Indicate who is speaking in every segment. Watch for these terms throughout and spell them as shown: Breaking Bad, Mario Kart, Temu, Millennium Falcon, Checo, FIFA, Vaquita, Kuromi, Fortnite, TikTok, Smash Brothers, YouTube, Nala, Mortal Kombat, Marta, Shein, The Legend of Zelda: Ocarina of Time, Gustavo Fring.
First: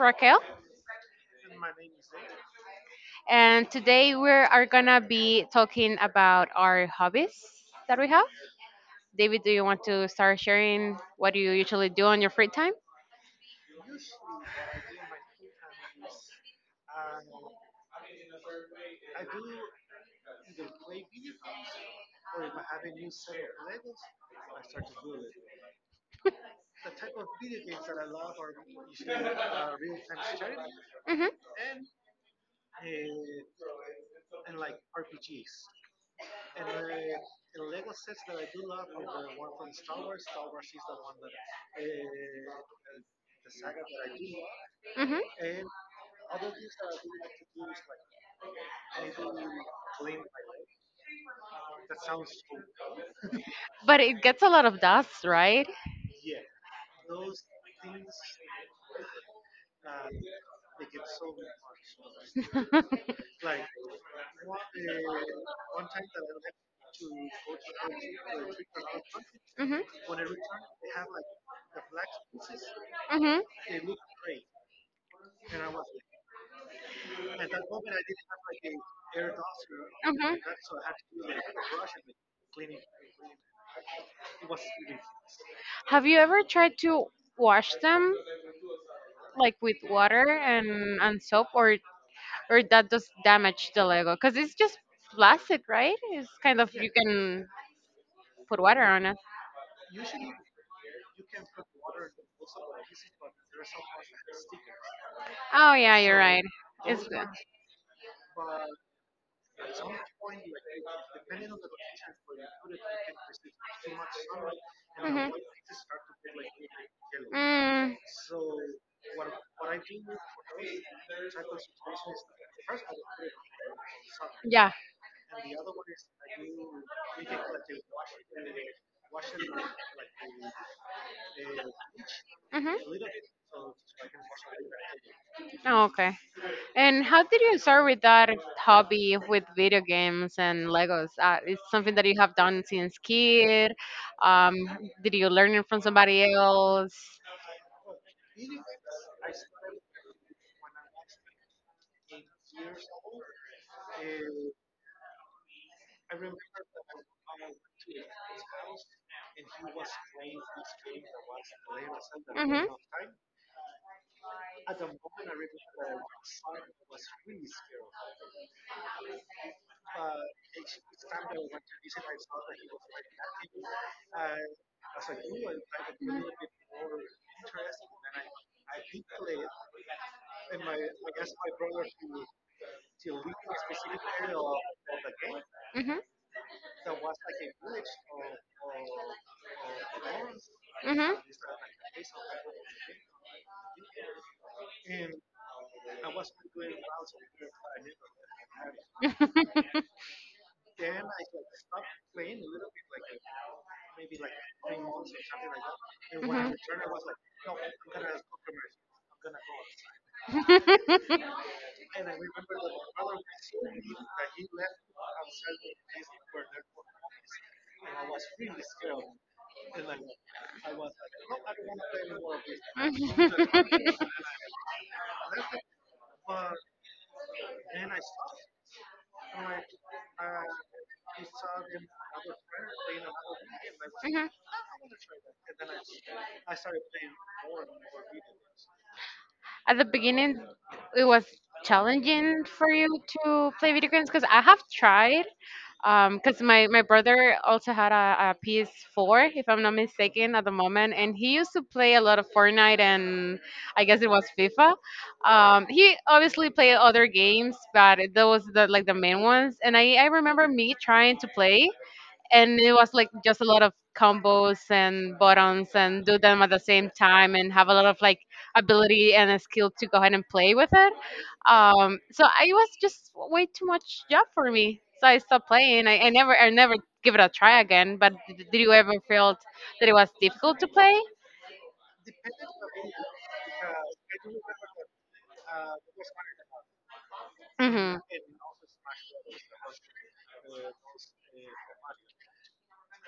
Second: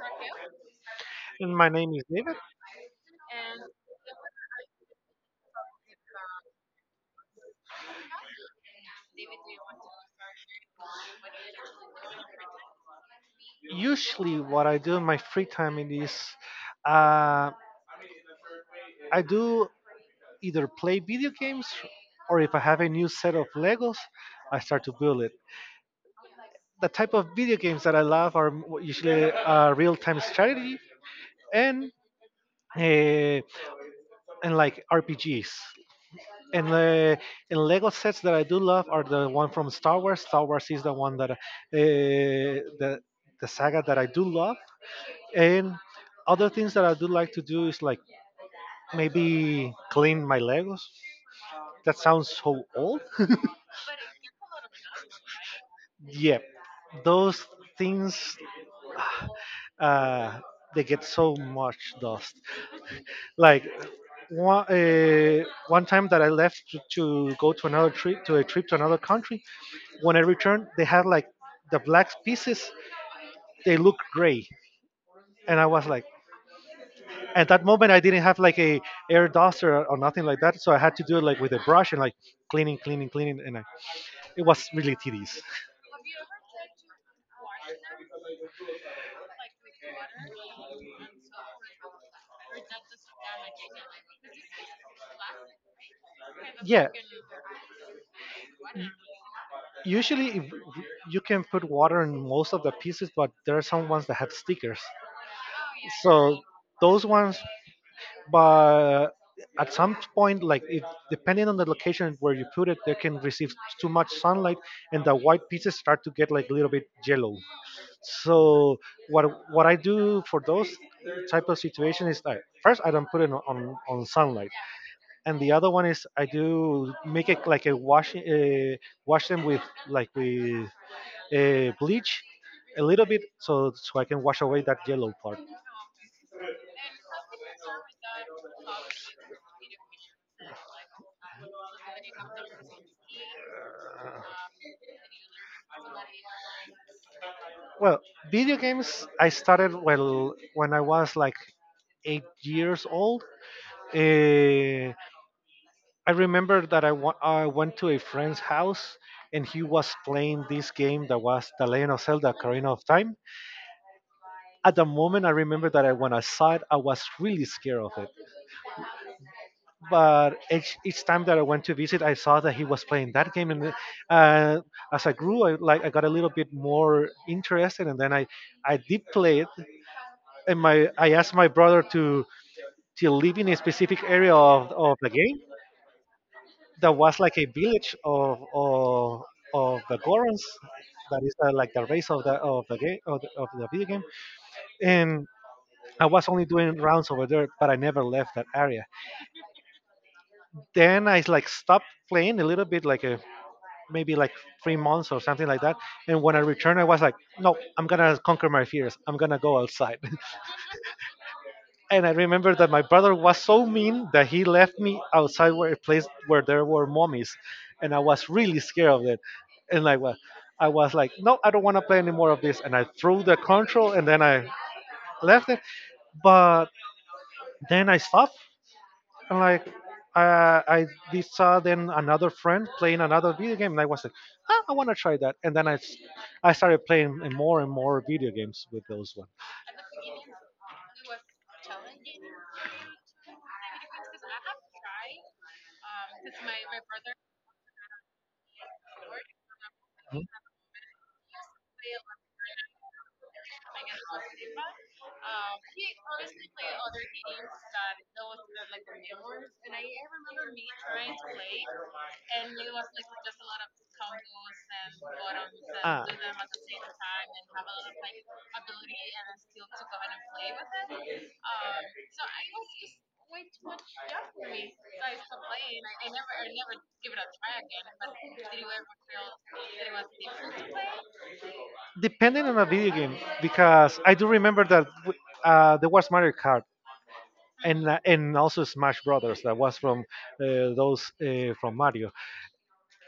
Speaker 1: Raquel,
Speaker 2: And my name is David.
Speaker 1: and today we are gonna be talking about our hobbies that we have. David, do you want to start sharing what you usually do on your free time?
Speaker 2: Usually, what I do in my free time it is uh, I do either play video games, or if I have a new set of Legos, I start to build it. The type of video games that I love are usually real time strategy
Speaker 1: Hmm.
Speaker 2: and uh, and like RPGs. And the and Lego sets that I do love are the one from Star Wars. Star Wars is the one that the the saga that I do love.
Speaker 1: Hmm.
Speaker 2: And other things that I do like to do is like maybe clean my Legos. That sounds so old.
Speaker 1: But it gets a lot of dust, right?
Speaker 2: Yeah, those things, uh, they get so much dust.
Speaker 1: Hmm.
Speaker 2: Like one time that I left to go to another trip to a trip to another country, when I returned, they had like the black pieces.
Speaker 1: Hmm.
Speaker 2: They look gray, and I was like, at that moment, I didn't have like a air duster or nothing
Speaker 1: Hmm.
Speaker 2: like that, so I had to do it like with a brush and like cleaning, and I, it was really tedious.
Speaker 1: Have you ever tried to wash them like with water and soap, or that does damage the Lego? Because it's just plastic, right? It's kind of
Speaker 2: Yeah.
Speaker 1: you can put water on it.
Speaker 2: Usually if- You can put water in most of the pieces, but there are some ones that have stickers.
Speaker 1: Oh yeah, you're
Speaker 2: So
Speaker 1: right.
Speaker 2: those
Speaker 1: It's good.
Speaker 2: ones, but at some point, like it, depending on the location where you put it, they can receive too much sunlight, and the
Speaker 1: Mhm.
Speaker 2: white pieces start to get like a little bit yellow.
Speaker 1: Mm,
Speaker 2: So what what I do for those type of situation is I, first I don't put it on, on sunlight,
Speaker 1: yeah.
Speaker 2: and the other one is I do make it like a wash, wash them with like with bleach
Speaker 1: Mhm.
Speaker 2: a little bit, so so I can wash away that yellow part.
Speaker 1: Oh, okay. And how did you start with that hobby with video games and Legos? It's something that you have done since kid. Um, did you learn it from somebody else?
Speaker 2: Well, video games I started, well, when I was like 8 years old. Uh, I remember that I went to a friend's house, and he was playing this game that was The Legend of Zelda:
Speaker 1: Mhm.
Speaker 2: Ocarina of Time. At the moment, I remember that I, when I saw it, I was really scared of it, but each time that I went to visit, I saw that he was playing that game, and uh, as I grew, I like I got a little bit more interested, and then I did play it, and my I asked my brother to live in a specific area of the game
Speaker 1: Mhm.
Speaker 2: that was like a village of the Gorons. That is, like the race of the game of the video game, and I was only doing rounds over there, but I never left that area. Then I like stopped playing a little bit, like a maybe like 3 months or something like that. And when I returned, I was like, no, I'm gonna conquer my fears. I'm gonna go outside. And I remember that my brother was so mean that he left me outside where a place where there were mummies, and I was really scared of it. And like, well, I was like, no, I don't want to play any more of this. And I threw the
Speaker 1: Hmm.
Speaker 2: control, and then I left it. But then I stopped. And like, I did
Speaker 1: Playing.
Speaker 2: saw then another friend playing another video game, and I was like,
Speaker 1: Way.
Speaker 2: ah, I want to try that. And then I started playing more and more video games with those ones.
Speaker 1: At the beginning, it was challenging for you to play video games because I have tried. Because my brother also had a PS4, if I'm not
Speaker 2: Mhm.
Speaker 1: mistaken, at the moment, and he used to play a lot of Fortnite, and I guess it was FIFA. He obviously played other games, but those the like the main ones. And I remember me trying to play, and it was like just a lot of combos and buttons
Speaker 2: Ah.
Speaker 1: and do them at the same time and have a lot of like ability and a skill to go ahead and play with it. So it was just way too much job for me, so I stopped playing I never give it a try again. But did you ever felt that it was difficult to play?
Speaker 2: Depending on a video game, because I do remember that there was Mario Kart
Speaker 1: Mm-hmm.
Speaker 2: and also Smash Brothers that was from those, from Mario.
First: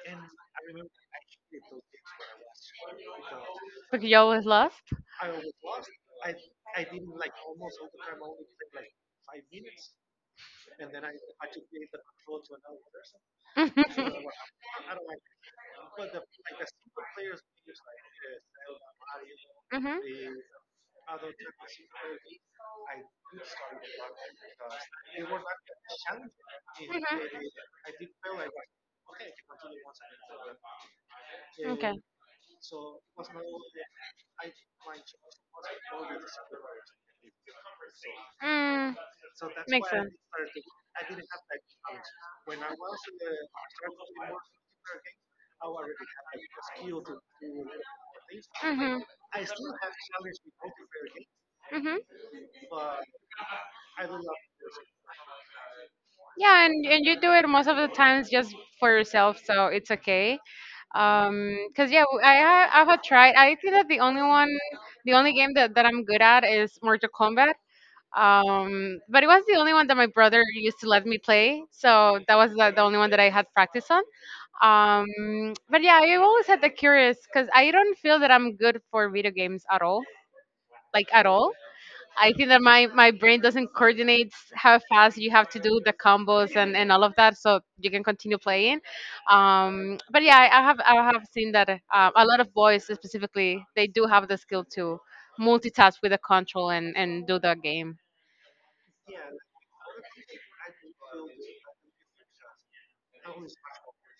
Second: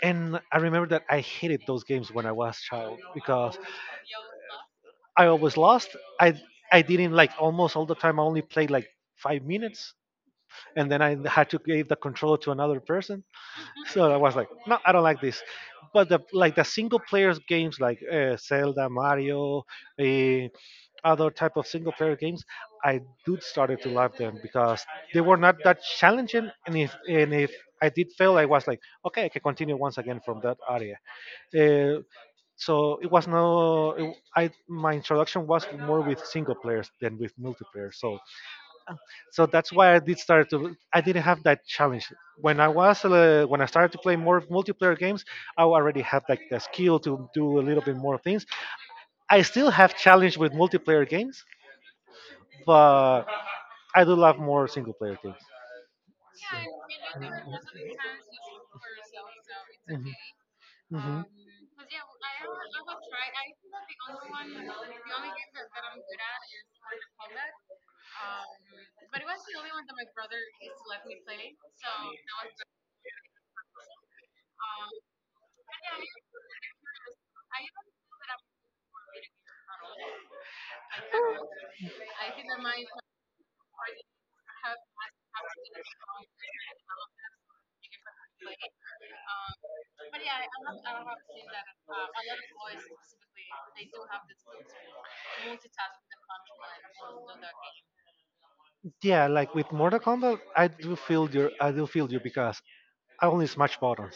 Speaker 2: And I remember that I hated those games when I was child because
Speaker 1: Because you always lost.
Speaker 2: I always lost. I didn't like almost all the time. I only played like 5 minutes, and then I had to give the controller to another person. So I
Speaker 1: Mm-hmm.
Speaker 2: was like, no, I don't like this. But the like the single players games like Zelda, Mario,
Speaker 1: Hmm.
Speaker 2: uh, other type of single player games, I do started to love them because they were not that challenging. And if I did fail, I was like, okay, I can continue once again from that area. Uh,
Speaker 1: Okay.
Speaker 2: so it was no, I my introduction was more with single players than with multiplayer. So
Speaker 1: mm,
Speaker 2: so that's
Speaker 1: Makes
Speaker 2: why I
Speaker 1: sense.
Speaker 2: did start to. I didn't have that challenge when I was when I started to play more multiplayer games. I already had like the skill to do a little bit more things.
Speaker 1: Hmm.
Speaker 2: I still have challenge with multiplayer games,
Speaker 1: Hmm.
Speaker 2: but I do love more single player games.
Speaker 1: Yeah, and you do it most of the times just for yourself, so it's
Speaker 2: Mhm,
Speaker 1: okay.
Speaker 2: mhm.
Speaker 1: Cause yeah, I have tried. I think that the only one, the only game that I'm good at is Mortal Kombat. But it was the only one that my brother used to let me play, so that was the only one that I had practice on. But yeah, I always had the curious, cause I don't feel that I'm good for video games at all, like at all. I think that my brain doesn't coordinate how fast you have to do the combos and all of that, so you can continue playing. But yeah, I have seen that a lot of boys specifically they do have the skill to multitask with the control and do the game.
Speaker 2: Yeah, like with Mortal Kombat, I do feel you. I do feel you because I only smash buttons.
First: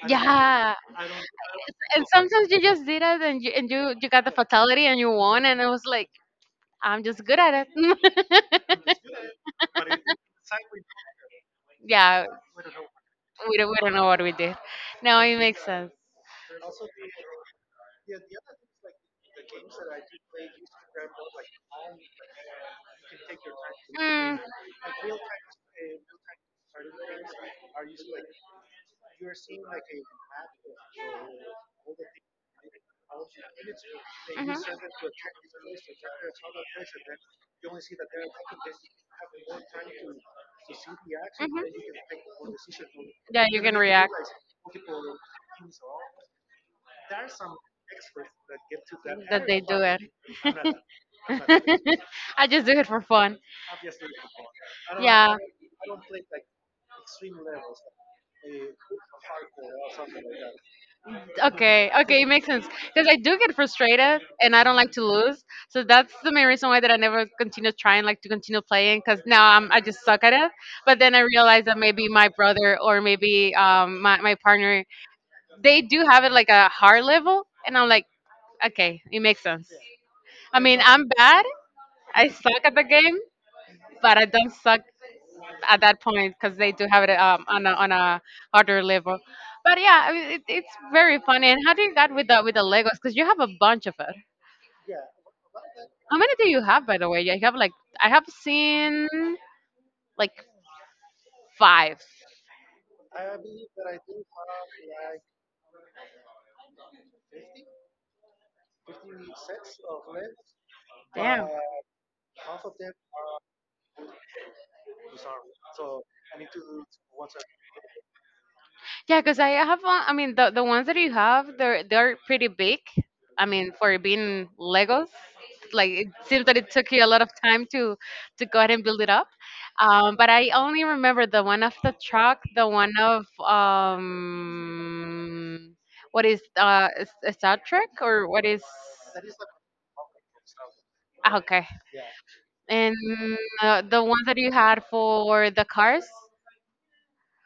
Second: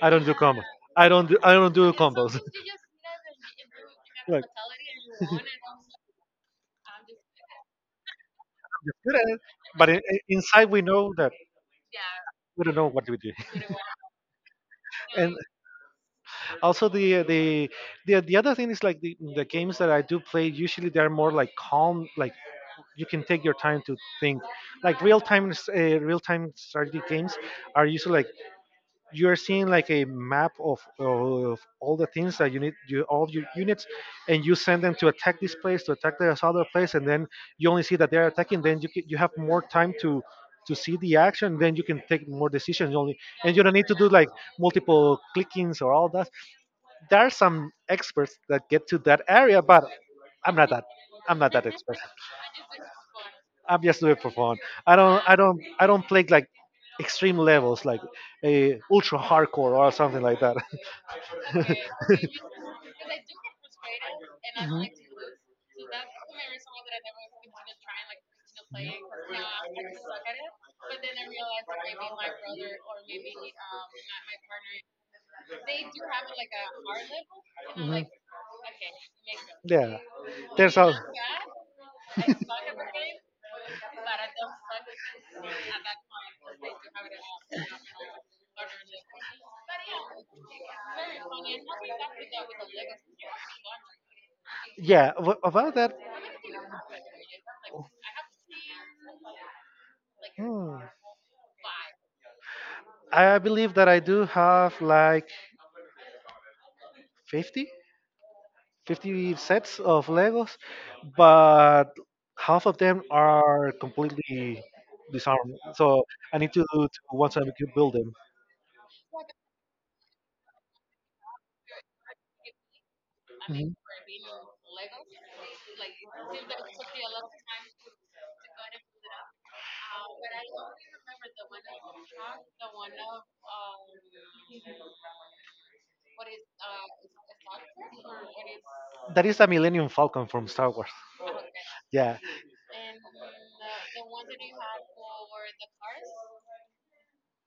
Speaker 2: I don't do combo.
Speaker 1: Yeah,
Speaker 2: I don't. Do, I don't do
Speaker 1: and
Speaker 2: combos.
Speaker 1: sometimes you just did it and you got the
Speaker 2: Look,
Speaker 1: fatality and you
Speaker 2: it's
Speaker 1: won, and it was like I'm just good at it.
Speaker 2: good at it, but inside we know that
Speaker 1: Yeah,
Speaker 2: we don't know what we do.
Speaker 1: we don't know what we did. No,
Speaker 2: And
Speaker 1: it makes sense.
Speaker 2: also the the other thing is like the games that I do play usually they're more like calm, like you can take your time to think. Like real time, real time strategy games are usually like you're seeing like a map of all the things that you need, you, all your units, and you send them to attack this place to attack this other place, and then you only see that they're attacking, then you have more time to see the action, then you can take more decisions only,
Speaker 1: Yeah,
Speaker 2: and
Speaker 1: you
Speaker 2: you don't
Speaker 1: can
Speaker 2: need to do
Speaker 1: react
Speaker 2: like multiple clickings or all that. There are some experts that get to that
Speaker 1: that
Speaker 2: area,
Speaker 1: they do
Speaker 2: but
Speaker 1: it.
Speaker 2: I'm not that, I'm not that expert.
Speaker 1: I just do it for fun.
Speaker 2: I'm just doing it for fun.
Speaker 1: Yeah.
Speaker 2: I don't play like extreme levels, like a ultra hardcore or something like that. Mhm.
Speaker 1: Okay. Okay. It makes sense because I do get frustrated and I don't like to lose. So that's the main reason why that I never continue trying, like to continue playing, because now I just suck at it. But then I realized that maybe my brother or maybe my partner, they do have it like a hard level, and I'm
Speaker 2: Mhm.
Speaker 1: like, okay, it makes sense.
Speaker 2: Yeah.
Speaker 1: I
Speaker 2: There's
Speaker 1: mean,
Speaker 2: all.
Speaker 1: I'm bad. I suck at the game, but I don't suck at that point because they do have it on a harder level. But yeah, I mean, it's very funny. And how do you got with the Legos? Because you have a bunch of it.
Speaker 2: Yeah. About that.
Speaker 1: How many do you have, by the way? You have like I have seen like
Speaker 2: hmm,
Speaker 1: five.
Speaker 2: I believe that I do have like 50. 50 sets of Legos,
Speaker 1: Damn.
Speaker 2: but half of them are completely disarmed. So I need to do to once I can build them.
Speaker 1: Yeah, because I have one. I mean, the ones that you have, they're pretty big. I mean,
Speaker 2: Mhm.
Speaker 1: for being Legos, like it seems that it took you a lot of time to go ahead and build it up. But I only remember the one of the truck, the one of what is is Star Trek or what is?
Speaker 2: That is a Millennium Falcon from Star Wars.
Speaker 1: Okay,
Speaker 2: Yeah.
Speaker 1: and the one that you had for the cars.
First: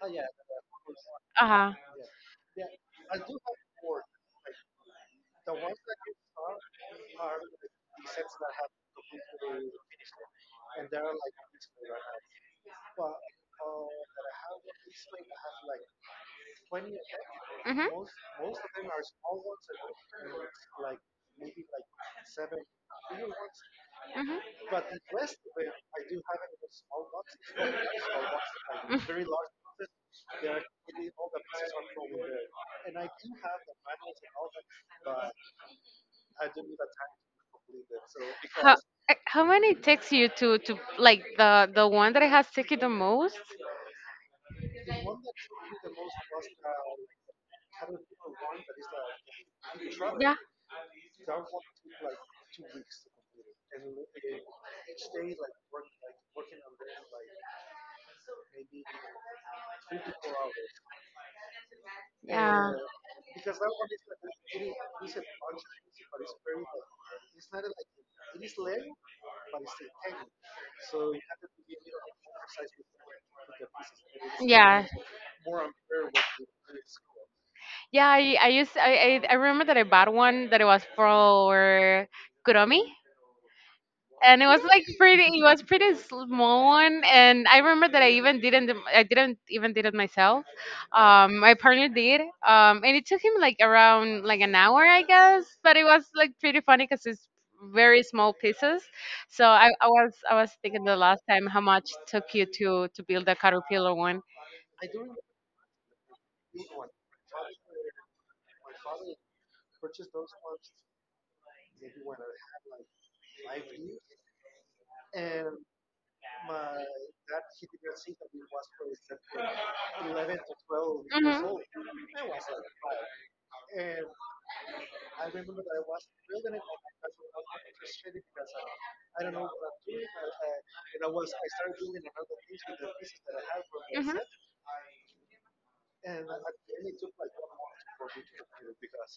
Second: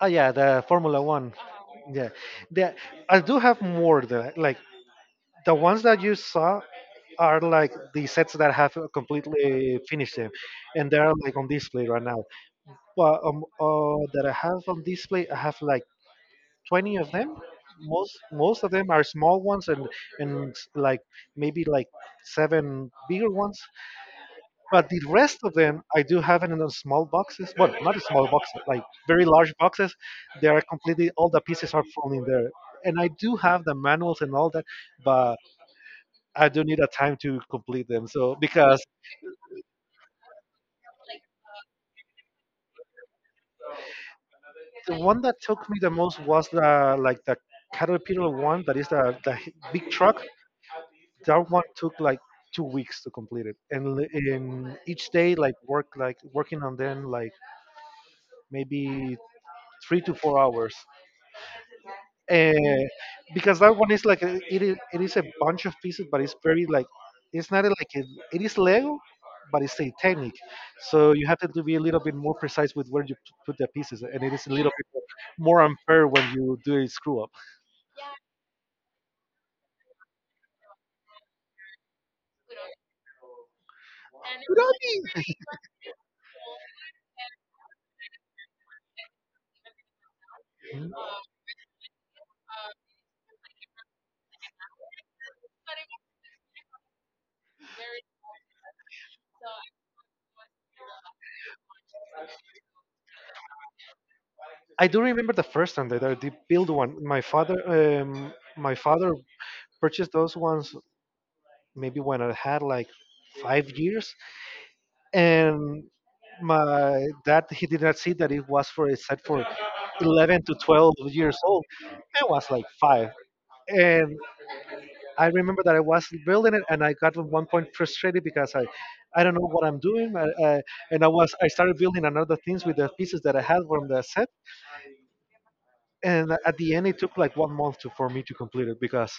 Speaker 2: Oh yeah, the Formula One.
Speaker 1: Uh huh.
Speaker 2: Yeah. The, I do have more the like the ones that you saw are like the sets that have completely finished them, and they're like on display right now. Well, that I have on display, I have like 20 of them.
Speaker 1: Mhm.
Speaker 2: Most of them are small ones, and like maybe like seven bigger ones.
Speaker 1: Hmm.
Speaker 2: But the rest of them I do have it in a small boxes. Well, not a small boxes, like very large boxes. They are completely, all the pieces are falling there. And I do have the manuals and all that, but I do need a time to complete them. So
Speaker 1: How,
Speaker 2: because
Speaker 1: how many takes you to, like the one that has taken the most?
Speaker 2: the one that took me the most was the like the caterpillar one that is the, big truck,
Speaker 1: Yeah,
Speaker 2: that one took like 2 weeks to complete it, and in each day like work like working on them like maybe 3 to 4 hours,
Speaker 1: yeah.
Speaker 2: and because that one is like it is a bunch of pieces, but it's very like, it's not like it is lego, but it's a technique, so you have to be a little bit more precise with where you put the pieces, and it is a little
Speaker 1: Yeah, like
Speaker 2: bit more unfair when you do a screw up.
Speaker 1: yeah. I remember that I bought one that it was for Kuromi, and it was
Speaker 2: What
Speaker 1: like pretty.
Speaker 2: I
Speaker 1: It was pretty small one, and I remember that I didn't even did it myself.
Speaker 2: mean?
Speaker 1: My partner did. And it took him like around like an hour I guess, but it was like pretty funny because it's very small pieces. So I was thinking the last time how much took you to build a caterpillar one.
Speaker 2: I do remember the first time that I did build one. My father purchased those ones maybe when I had like 5 years, and my dad he did not see that it was for a set for 11 to 12 years old. I
Speaker 1: Mhm.
Speaker 2: was like five, and I remember that I was building it, and I got at one point frustrated because I don't know what I'm doing, and I started building another things with the pieces that I had from the
Speaker 1: Mhm.
Speaker 2: set, and at the end it took like 1 month, to, for me to complete it, because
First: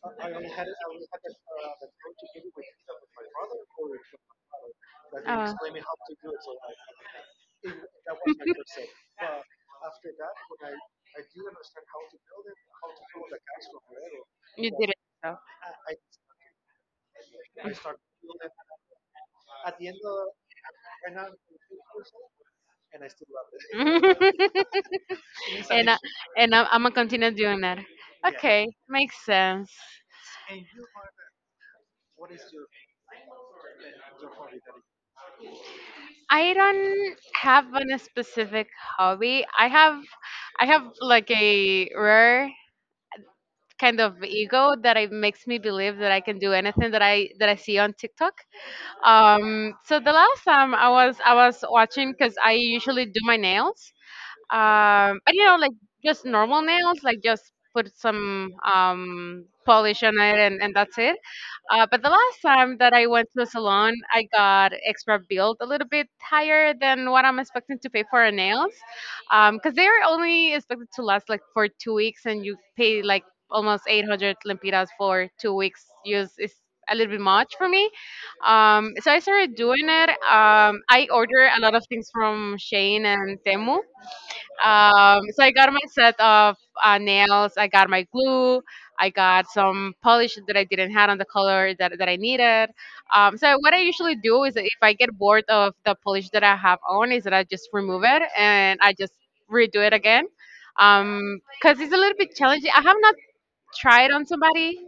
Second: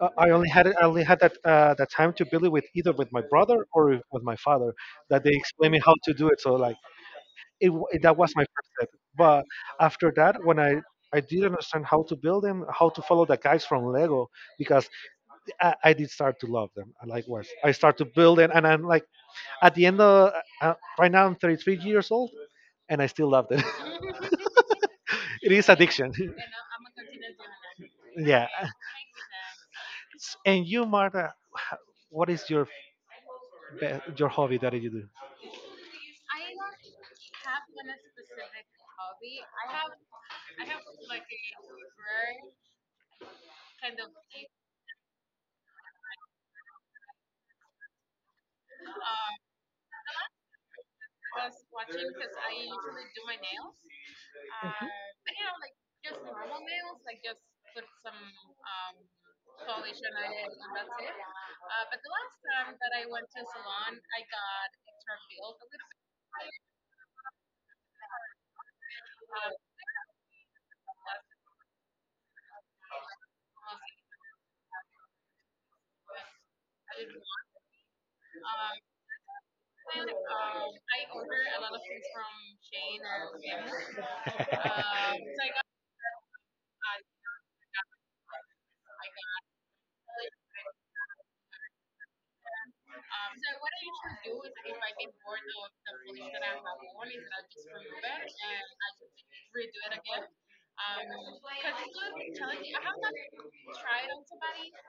Speaker 2: I only had that, that time to build it with either with my brother or with my father that they
Speaker 1: Uh,
Speaker 2: explained me how to do it, so like that was my first step. But after that, when I did understand how to build them, how to follow the guys from Lego,
Speaker 1: You
Speaker 2: because
Speaker 1: did it. So.
Speaker 2: I did start to love them. I like I start to build it, and I'm like at the end of right now I'm 33 years old, and I still love it. It is
Speaker 1: and I,
Speaker 2: addiction.
Speaker 1: and I'm gonna continue doing that.
Speaker 2: Yeah.
Speaker 1: Okay, makes sense.
Speaker 2: And you, Marta, what is your your hobby that you do?
Speaker 1: I don't have on a specific hobby. I have like a rare kind of ego that it makes me believe that I can do anything that I see on TikTok. So the last time I was watching cuz I usually do my nails, but like just normal nails like just put some polish on it, and that's it. But the last time that I went to a salon, I got extra billed a little bit higher than what I'm expecting to pay for a nails, because they're only expected to last like for 2 weeks and you pay like almost 800 lempiras for 2 weeks use is a little bit much for me. So I started doing it. I order a lot of things from Shane and Temu. So I got my set of nails. I got my glue. I got some polish that I didn't have on the color that I needed. So what I usually do is that if I get bored of the polish that I have on, is that I just remove it and I just redo it again. Cause it's a little bit challenging. I have not tried on somebody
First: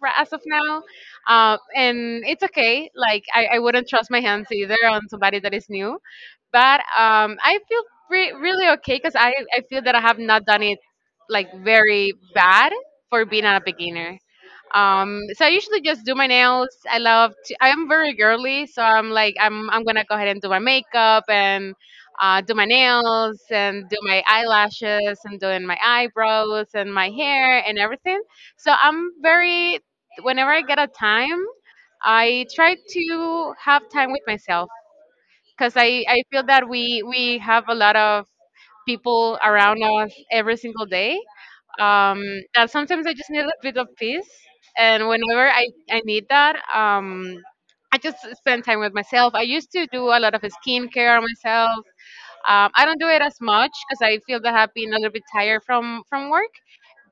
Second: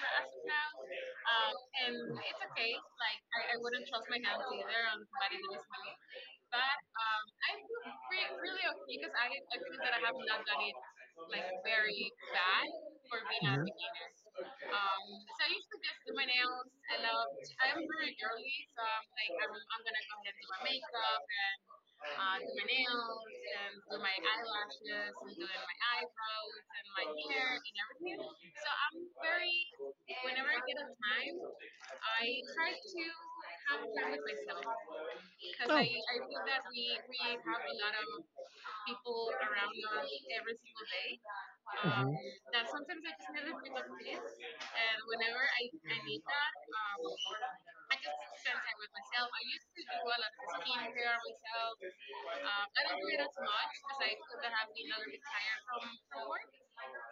Speaker 1: right as of now. And it's okay. Like I wouldn't trust my hands either on somebody that is new, but I feel really okay because I feel that I have not done it like very bad for being a
Speaker 2: Mhm.
Speaker 1: beginner. So I usually just do my nails. I love. I'm very girly, so I'm like I'm gonna go ahead and do my makeup and do my nails and do my eyelashes and doing my eyebrows and my hair and everything. So I'm very. Whenever I get a time, I try to have time with myself because
Speaker 2: Oh.
Speaker 1: I feel that we have a lot of people around us every single day,
Speaker 2: Mhm.
Speaker 1: um, that sometimes I just need a bit of peace, and whenever I need that I just spend time with myself. I used to do a lot of skincare on myself. I don't do it as much because I feel that I've been a little bit tired from work,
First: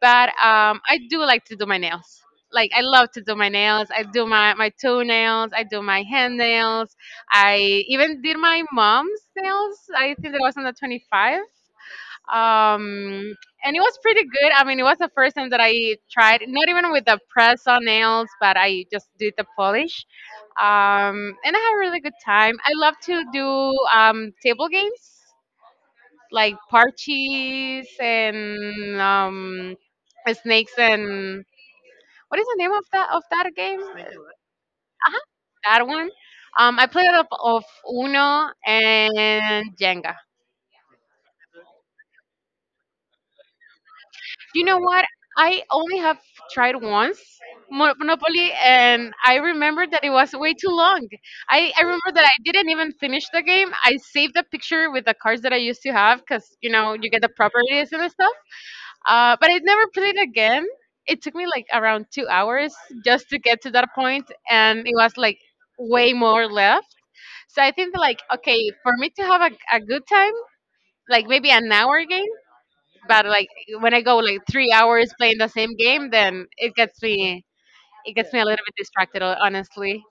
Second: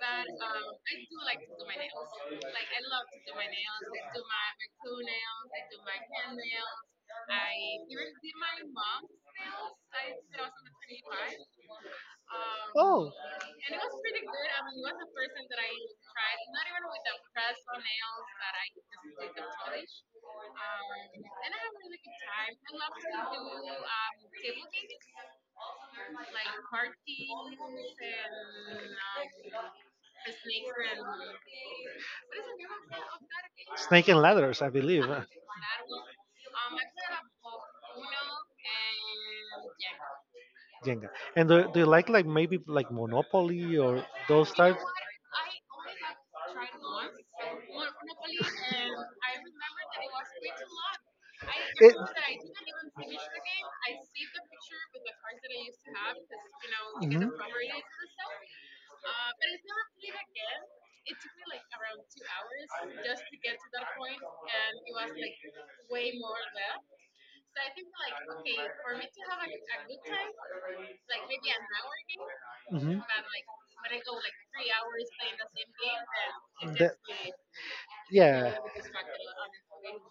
Speaker 1: but I do like to do my nails. Like I love to do my nails. I do my toenails. I do my hand nails. I even did my mom's nails. I think that was on the 25.
Speaker 2: Oh,
Speaker 1: Um, and it was pretty good. I mean, it was the first time that I tried, not even with the press on nails, but I just did the polish. And I had a really good time. I love to do table games like parches and snakes and what is the name of that game? Uh-huh,
Speaker 2: Snake and Ladders, I believe. Uh,
Speaker 1: that one. I played up of Uno and Jenga.
Speaker 2: Jenga. And do you like maybe like Monopoly or those
Speaker 1: You know
Speaker 2: types?
Speaker 1: what? I only have tried once Monopoly, and I remember that it was way too long. I
Speaker 2: It,
Speaker 1: remember that I didn't even finish the game. I saved a picture with the cards that I used to have because, you get the
Speaker 2: mhm.
Speaker 1: properties and stuff. But I never played again. It took me like around 2 hours just to get to that point, and it was like way more left. So I think like okay, for me to have a good time, like maybe an hour game,
Speaker 2: Mhm.
Speaker 1: but like when I go like 3 hours playing the same game, then it
Speaker 2: That-
Speaker 1: gets me a
Speaker 2: yeah.
Speaker 1: little bit distracted, honestly.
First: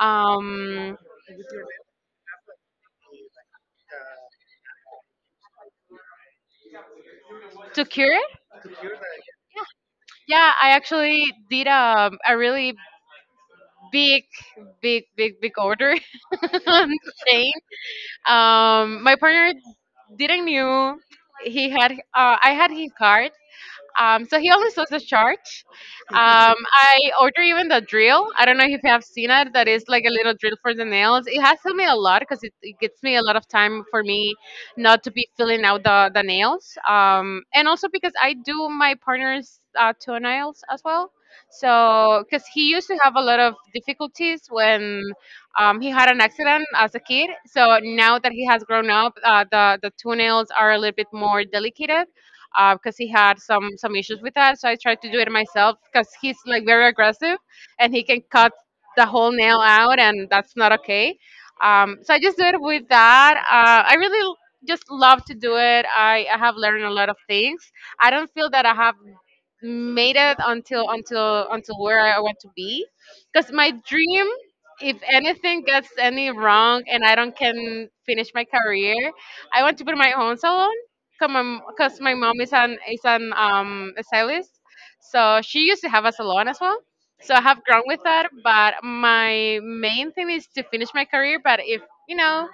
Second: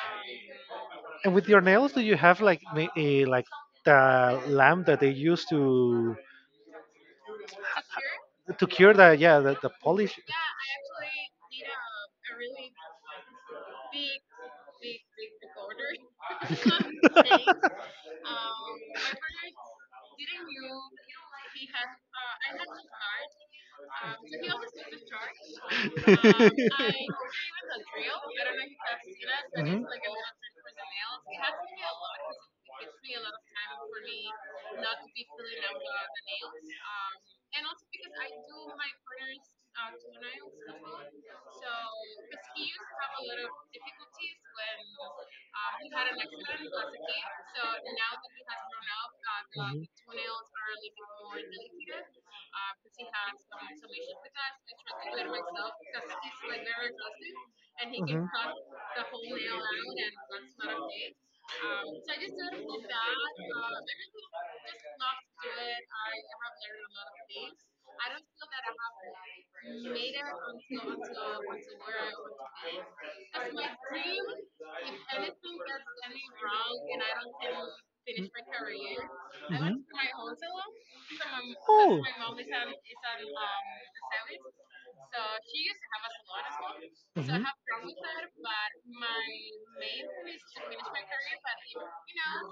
Speaker 1: Um,
Speaker 2: And with your nails, do you have like like the lamp that they use
Speaker 1: to cure it,
Speaker 2: to cure the yeah the polish?
Speaker 1: yeah, I actually did a really big, big, big, big order on Shane. My partner didn't knew he had. I had his card, so he only sells the chart. Um, I order even the drill. I don't know if you have seen it. That is
Speaker 2: Mhm.
Speaker 1: like a little drill for the nails. It has helped me a lot because it gets me a lot of time for me not to be filling out the nails. And also because I do my partner's toenails as well. So, because he used to have a lot of difficulties when he had an accident as a kid. So now that he has grown up, the toenails are a little bit more delicate because he had some issues with that. So I tried to do it myself because he's like very aggressive and he can cut the whole nail out, and that's not okay. So I just do it with that. Just love to do it. I have learned a lot of things. I don't feel that I have made it until where I want to be. Because my dream, if anything gets any wrong and I don't can finish my career, I want
Speaker 2: Mhm.
Speaker 1: to put my own salon. Because my mom is an a stylist, so she used to have a salon as well. So I
Speaker 2: Mhm. Oh.
Speaker 1: have grown with that, but my main thing is to finish my career. But if you know,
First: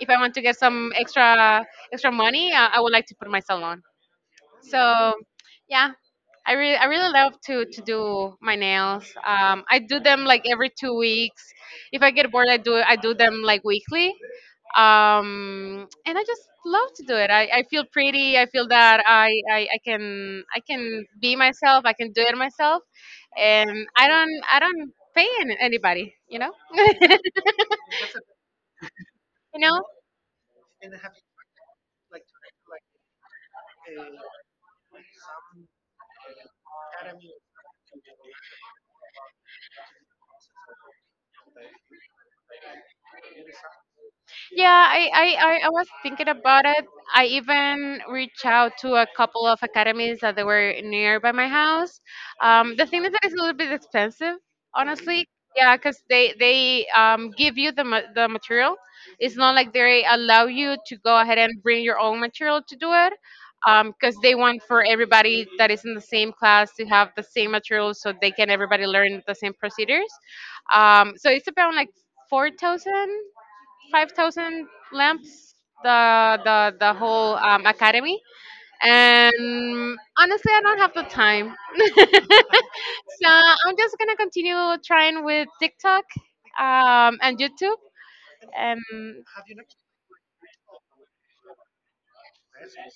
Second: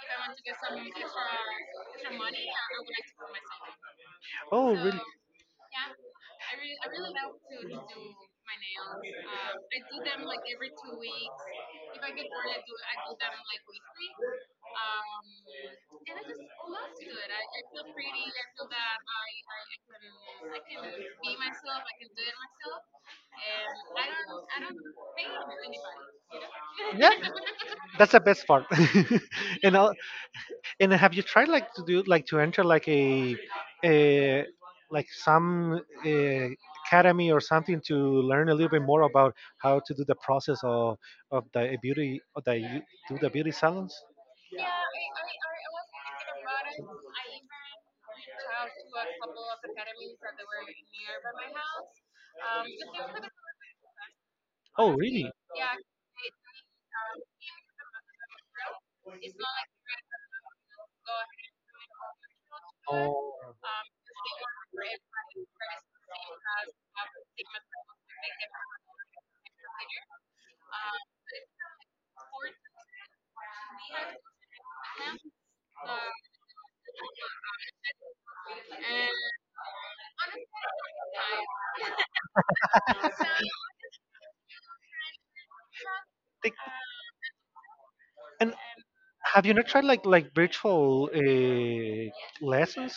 Speaker 1: if I want to get some extra money, I would like to put my salon.
Speaker 2: Oh, really?
Speaker 1: So yeah, I really love to do my nails. I do them like every 2 weeks. If I get bored, I do them like weekly. And I just love to do it. I feel pretty. I feel that I can be myself. I can do it myself, and I don't pay anybody. You know.
Speaker 2: Yeah, know. That's the best part. And
Speaker 1: Know.
Speaker 2: I'll, yeah. And have you tried like to do like to enter like a like some uh, academy or something to learn a little bit more about how to do the process of the beauty of the you do the beauty salons?
Speaker 1: Yeah, I was thinking about it. I even reached out to a couple of academies that they were nearby my house. The thing is that it's a little bit expensive,
Speaker 2: Oh,
Speaker 1: honestly.
Speaker 2: really?
Speaker 1: Yeah, because they give you the material. It's not like they allow you to go ahead and bring your own material to do it,
Speaker 2: Oh.
Speaker 1: because they want for everybody that is in the same class to have the same material so they can everybody learn the same procedures. So it's about like 4,000. 5,000 lamps the whole academy, and honestly, I don't have the time. So I'm just gonna continue trying with TikTok
Speaker 2: They-
Speaker 1: and YouTube
Speaker 2: And
Speaker 1: and
Speaker 2: have you not tried like virtual lessons?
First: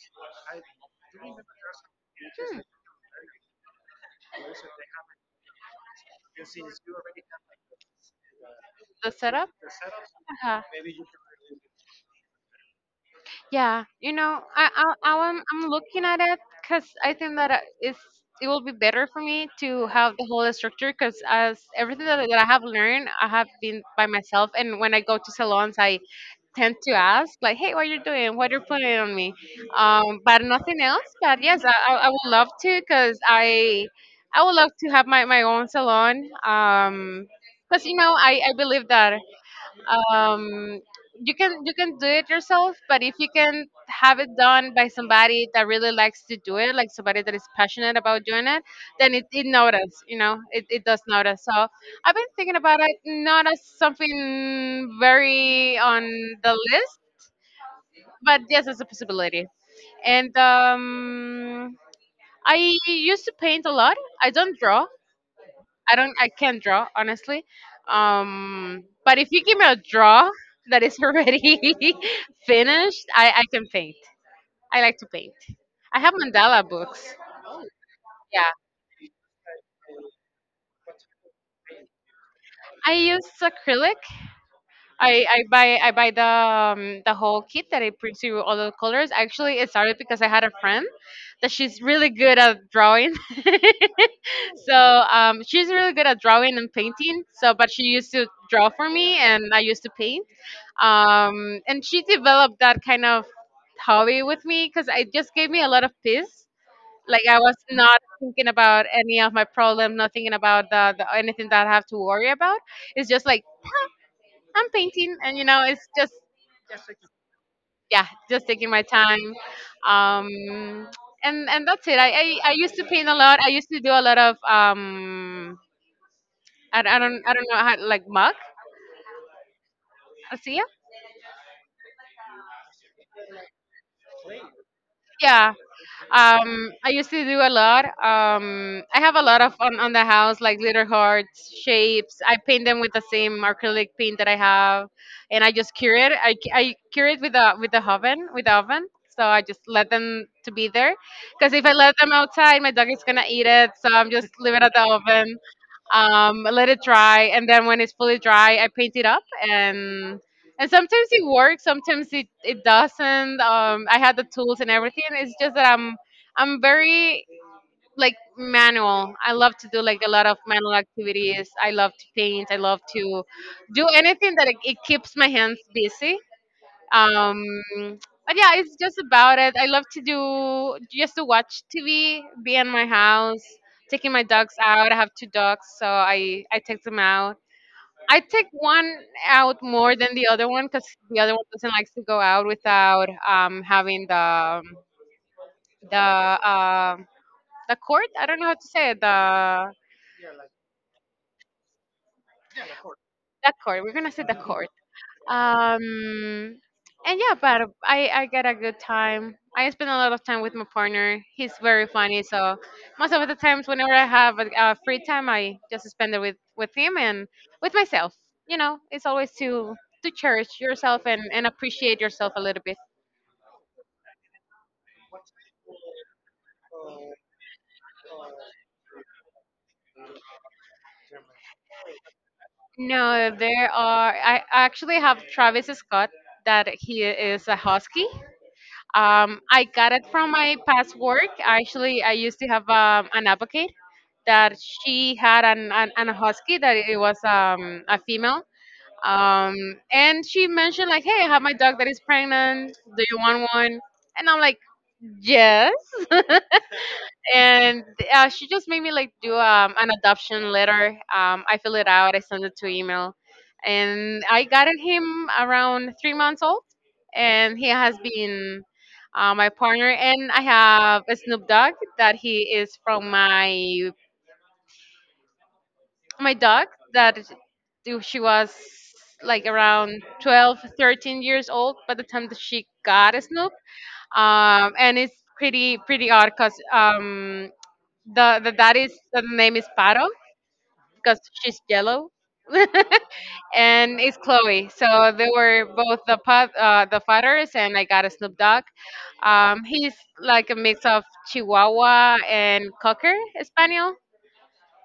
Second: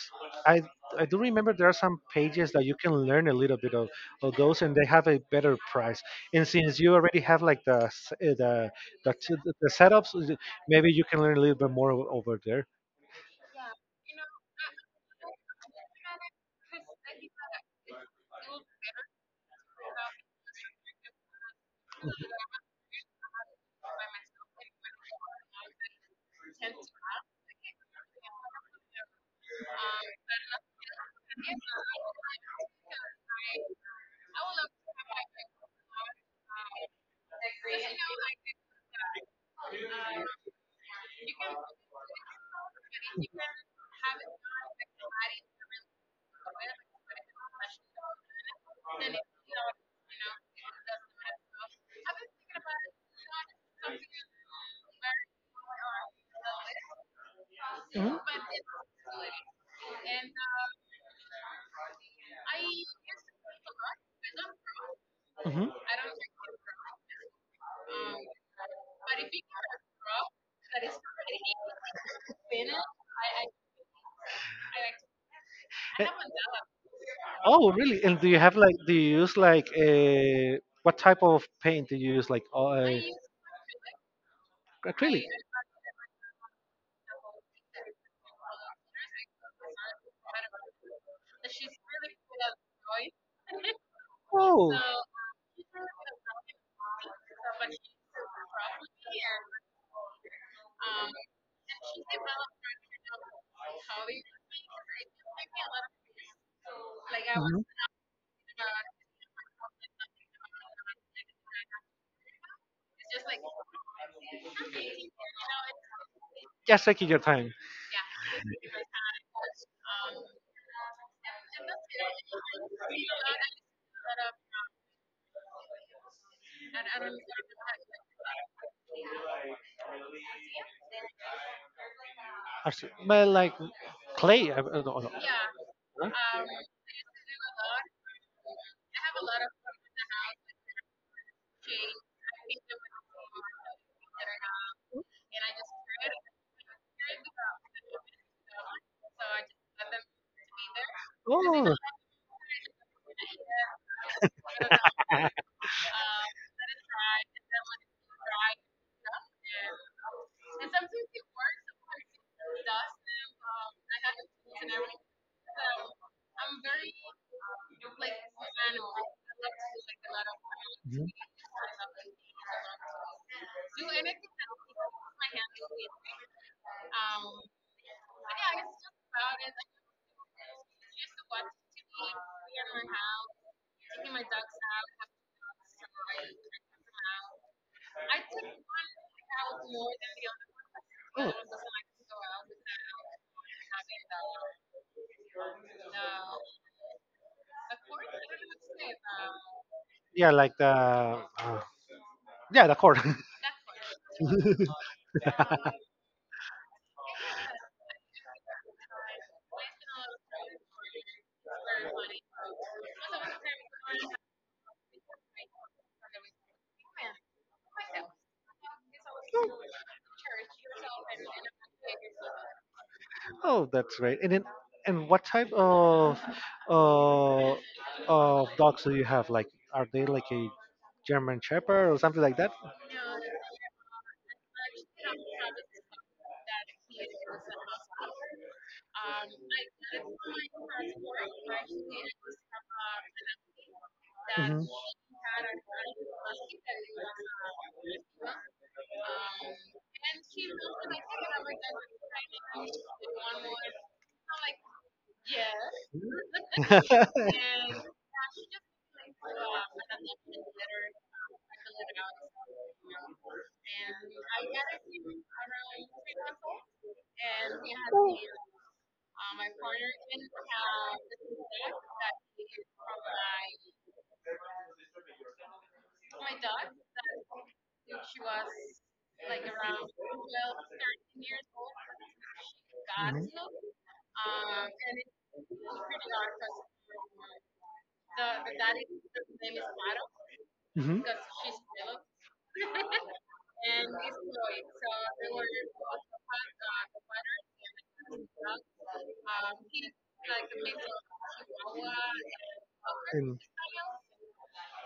Speaker 2: I I do remember there are some pages that
Speaker 1: hmm,
Speaker 2: you can learn a little bit of those, and they have a better price. And since you already have like the
Speaker 1: the setup.
Speaker 2: the setups,
Speaker 1: Uh-huh.
Speaker 2: maybe you can learn a little bit more over there.
Speaker 1: Yeah, you know, I'm looking at it because I think that it's it will be better for me to have the whole structure because as everything that, that I have learned, I have been by myself, and when I go to salons, I tend to ask like, "Hey, what you're doing? What you're putting on me?" But nothing else. But yes, I would love to because I would love to have my my own salon. Because you know I believe that um, you can do it yourself, but if you can have it done by somebody that really likes to do it, like somebody that is passionate about doing it, then it notice you know it, it does notice. So I've been thinking about it, not as something very on the list, but yes as a possibility.
Speaker 2: Mhm.
Speaker 1: And I used to paint a lot. I don't draw.
Speaker 2: Hmm.
Speaker 1: I can't draw, honestly. But if you give me a draw that is already finished, I can paint. I like to paint. I have mandala books.
Speaker 2: Oh, really? And do you
Speaker 1: Yeah,
Speaker 2: have like, do you use like, what type of paint do you use? Like,
Speaker 1: I use acrylic. I,
Speaker 2: acrylic?
Speaker 1: I buy I buy the whole kit that it prints you all the colors. Actually, it started because I had a friend that she's really good at drawing.
Speaker 2: Oh.
Speaker 1: She's really good at drawing and painting. So, but she used to draw for me, and I used to paint. Um, and she developed that kind of hobby with me because it just gave me a lot of peace. Like I was
Speaker 2: Mhm.
Speaker 1: not thinking about any of my problems, not thinking about the anything that I have to worry about. It's just like, "Huh, I'm painting," and you know, it's just
Speaker 2: Just taking your time.
Speaker 1: yeah, just taking my time. Um, and that's it. I, I used to paint a lot. I used to do a lot of um, I don't know how, like mug, I see ya.
Speaker 2: Actually, but like clay. I don't know.
Speaker 1: Yeah,
Speaker 2: Huh?
Speaker 1: um, I used to do a lot. I have a lot on the house, like little hearts, shapes. I paint them with the same acrylic paint that I have, and I just cure it. I cure it with the oven, with the oven. So I just let them to be there, because if I let them outside, my dog is gonna eat it. So I'm just leave it at the oven, let it dry, and then when it's fully dry, I paint it up, and sometimes it works, sometimes it it doesn't. I had the tools and everything. It's just that I'm very like manual. I love to do like a lot of manual activities. I love to paint. I love to do anything that it keeps my hands busy. um but yeah, it's just about it. I love to do just to watch TV, be in my house, taking my dogs out. I have two dogs, so I take them out. I take one out
Speaker 2: Oh.
Speaker 1: more than the other one, because the
Speaker 2: Mhm.
Speaker 1: other
Speaker 2: Oh.
Speaker 1: one doesn't like to go out without having the uh the cord. I don't know how to say it, the
Speaker 2: Yeah, like the yeah the cord.
Speaker 1: that cord, we're gonna say the cord. um and yeah, but I get a good time. I spend a lot of time with my partner. He's very funny, so most of the times whenever I have a free time, I just spend it with him and with myself. You know, it's always to cherish yourself and appreciate yourself a little bit.
Speaker 2: Oh, that's great. And then and what type uh, of dogs do you have? Like, are they like a German Shepherd or something like that?
Speaker 1: No, there are I actually have Travis Scott, that he is a husky. I got it from my past work. Actually, I used to have an advocate that
Speaker 2: Mhm.
Speaker 1: she had an husky that it was a female, um, and she mentioned like, "Hey, I have my dog that is pregnant, do you want one?" And I'm like, yes. And she just made me like do an adoption letter. I fill it out, I send it to email, and I got him around 3 months old. And he has been— my partner and I have a Snoop Dogg that he is from my my dog that is— do— she was like around 12 13 years old by the time that she got a
Speaker 2: Mhm.
Speaker 1: Snoop. And it's pretty pretty odd because the that is the name is Paro,
Speaker 2: Mhm.
Speaker 1: because she's yellow. And it's Chloe. So they were both the pup, the fathers, and I got a Snoop Dog. He's like a mix of Chihuahua and Cocker
Speaker 2: And
Speaker 1: Spaniel.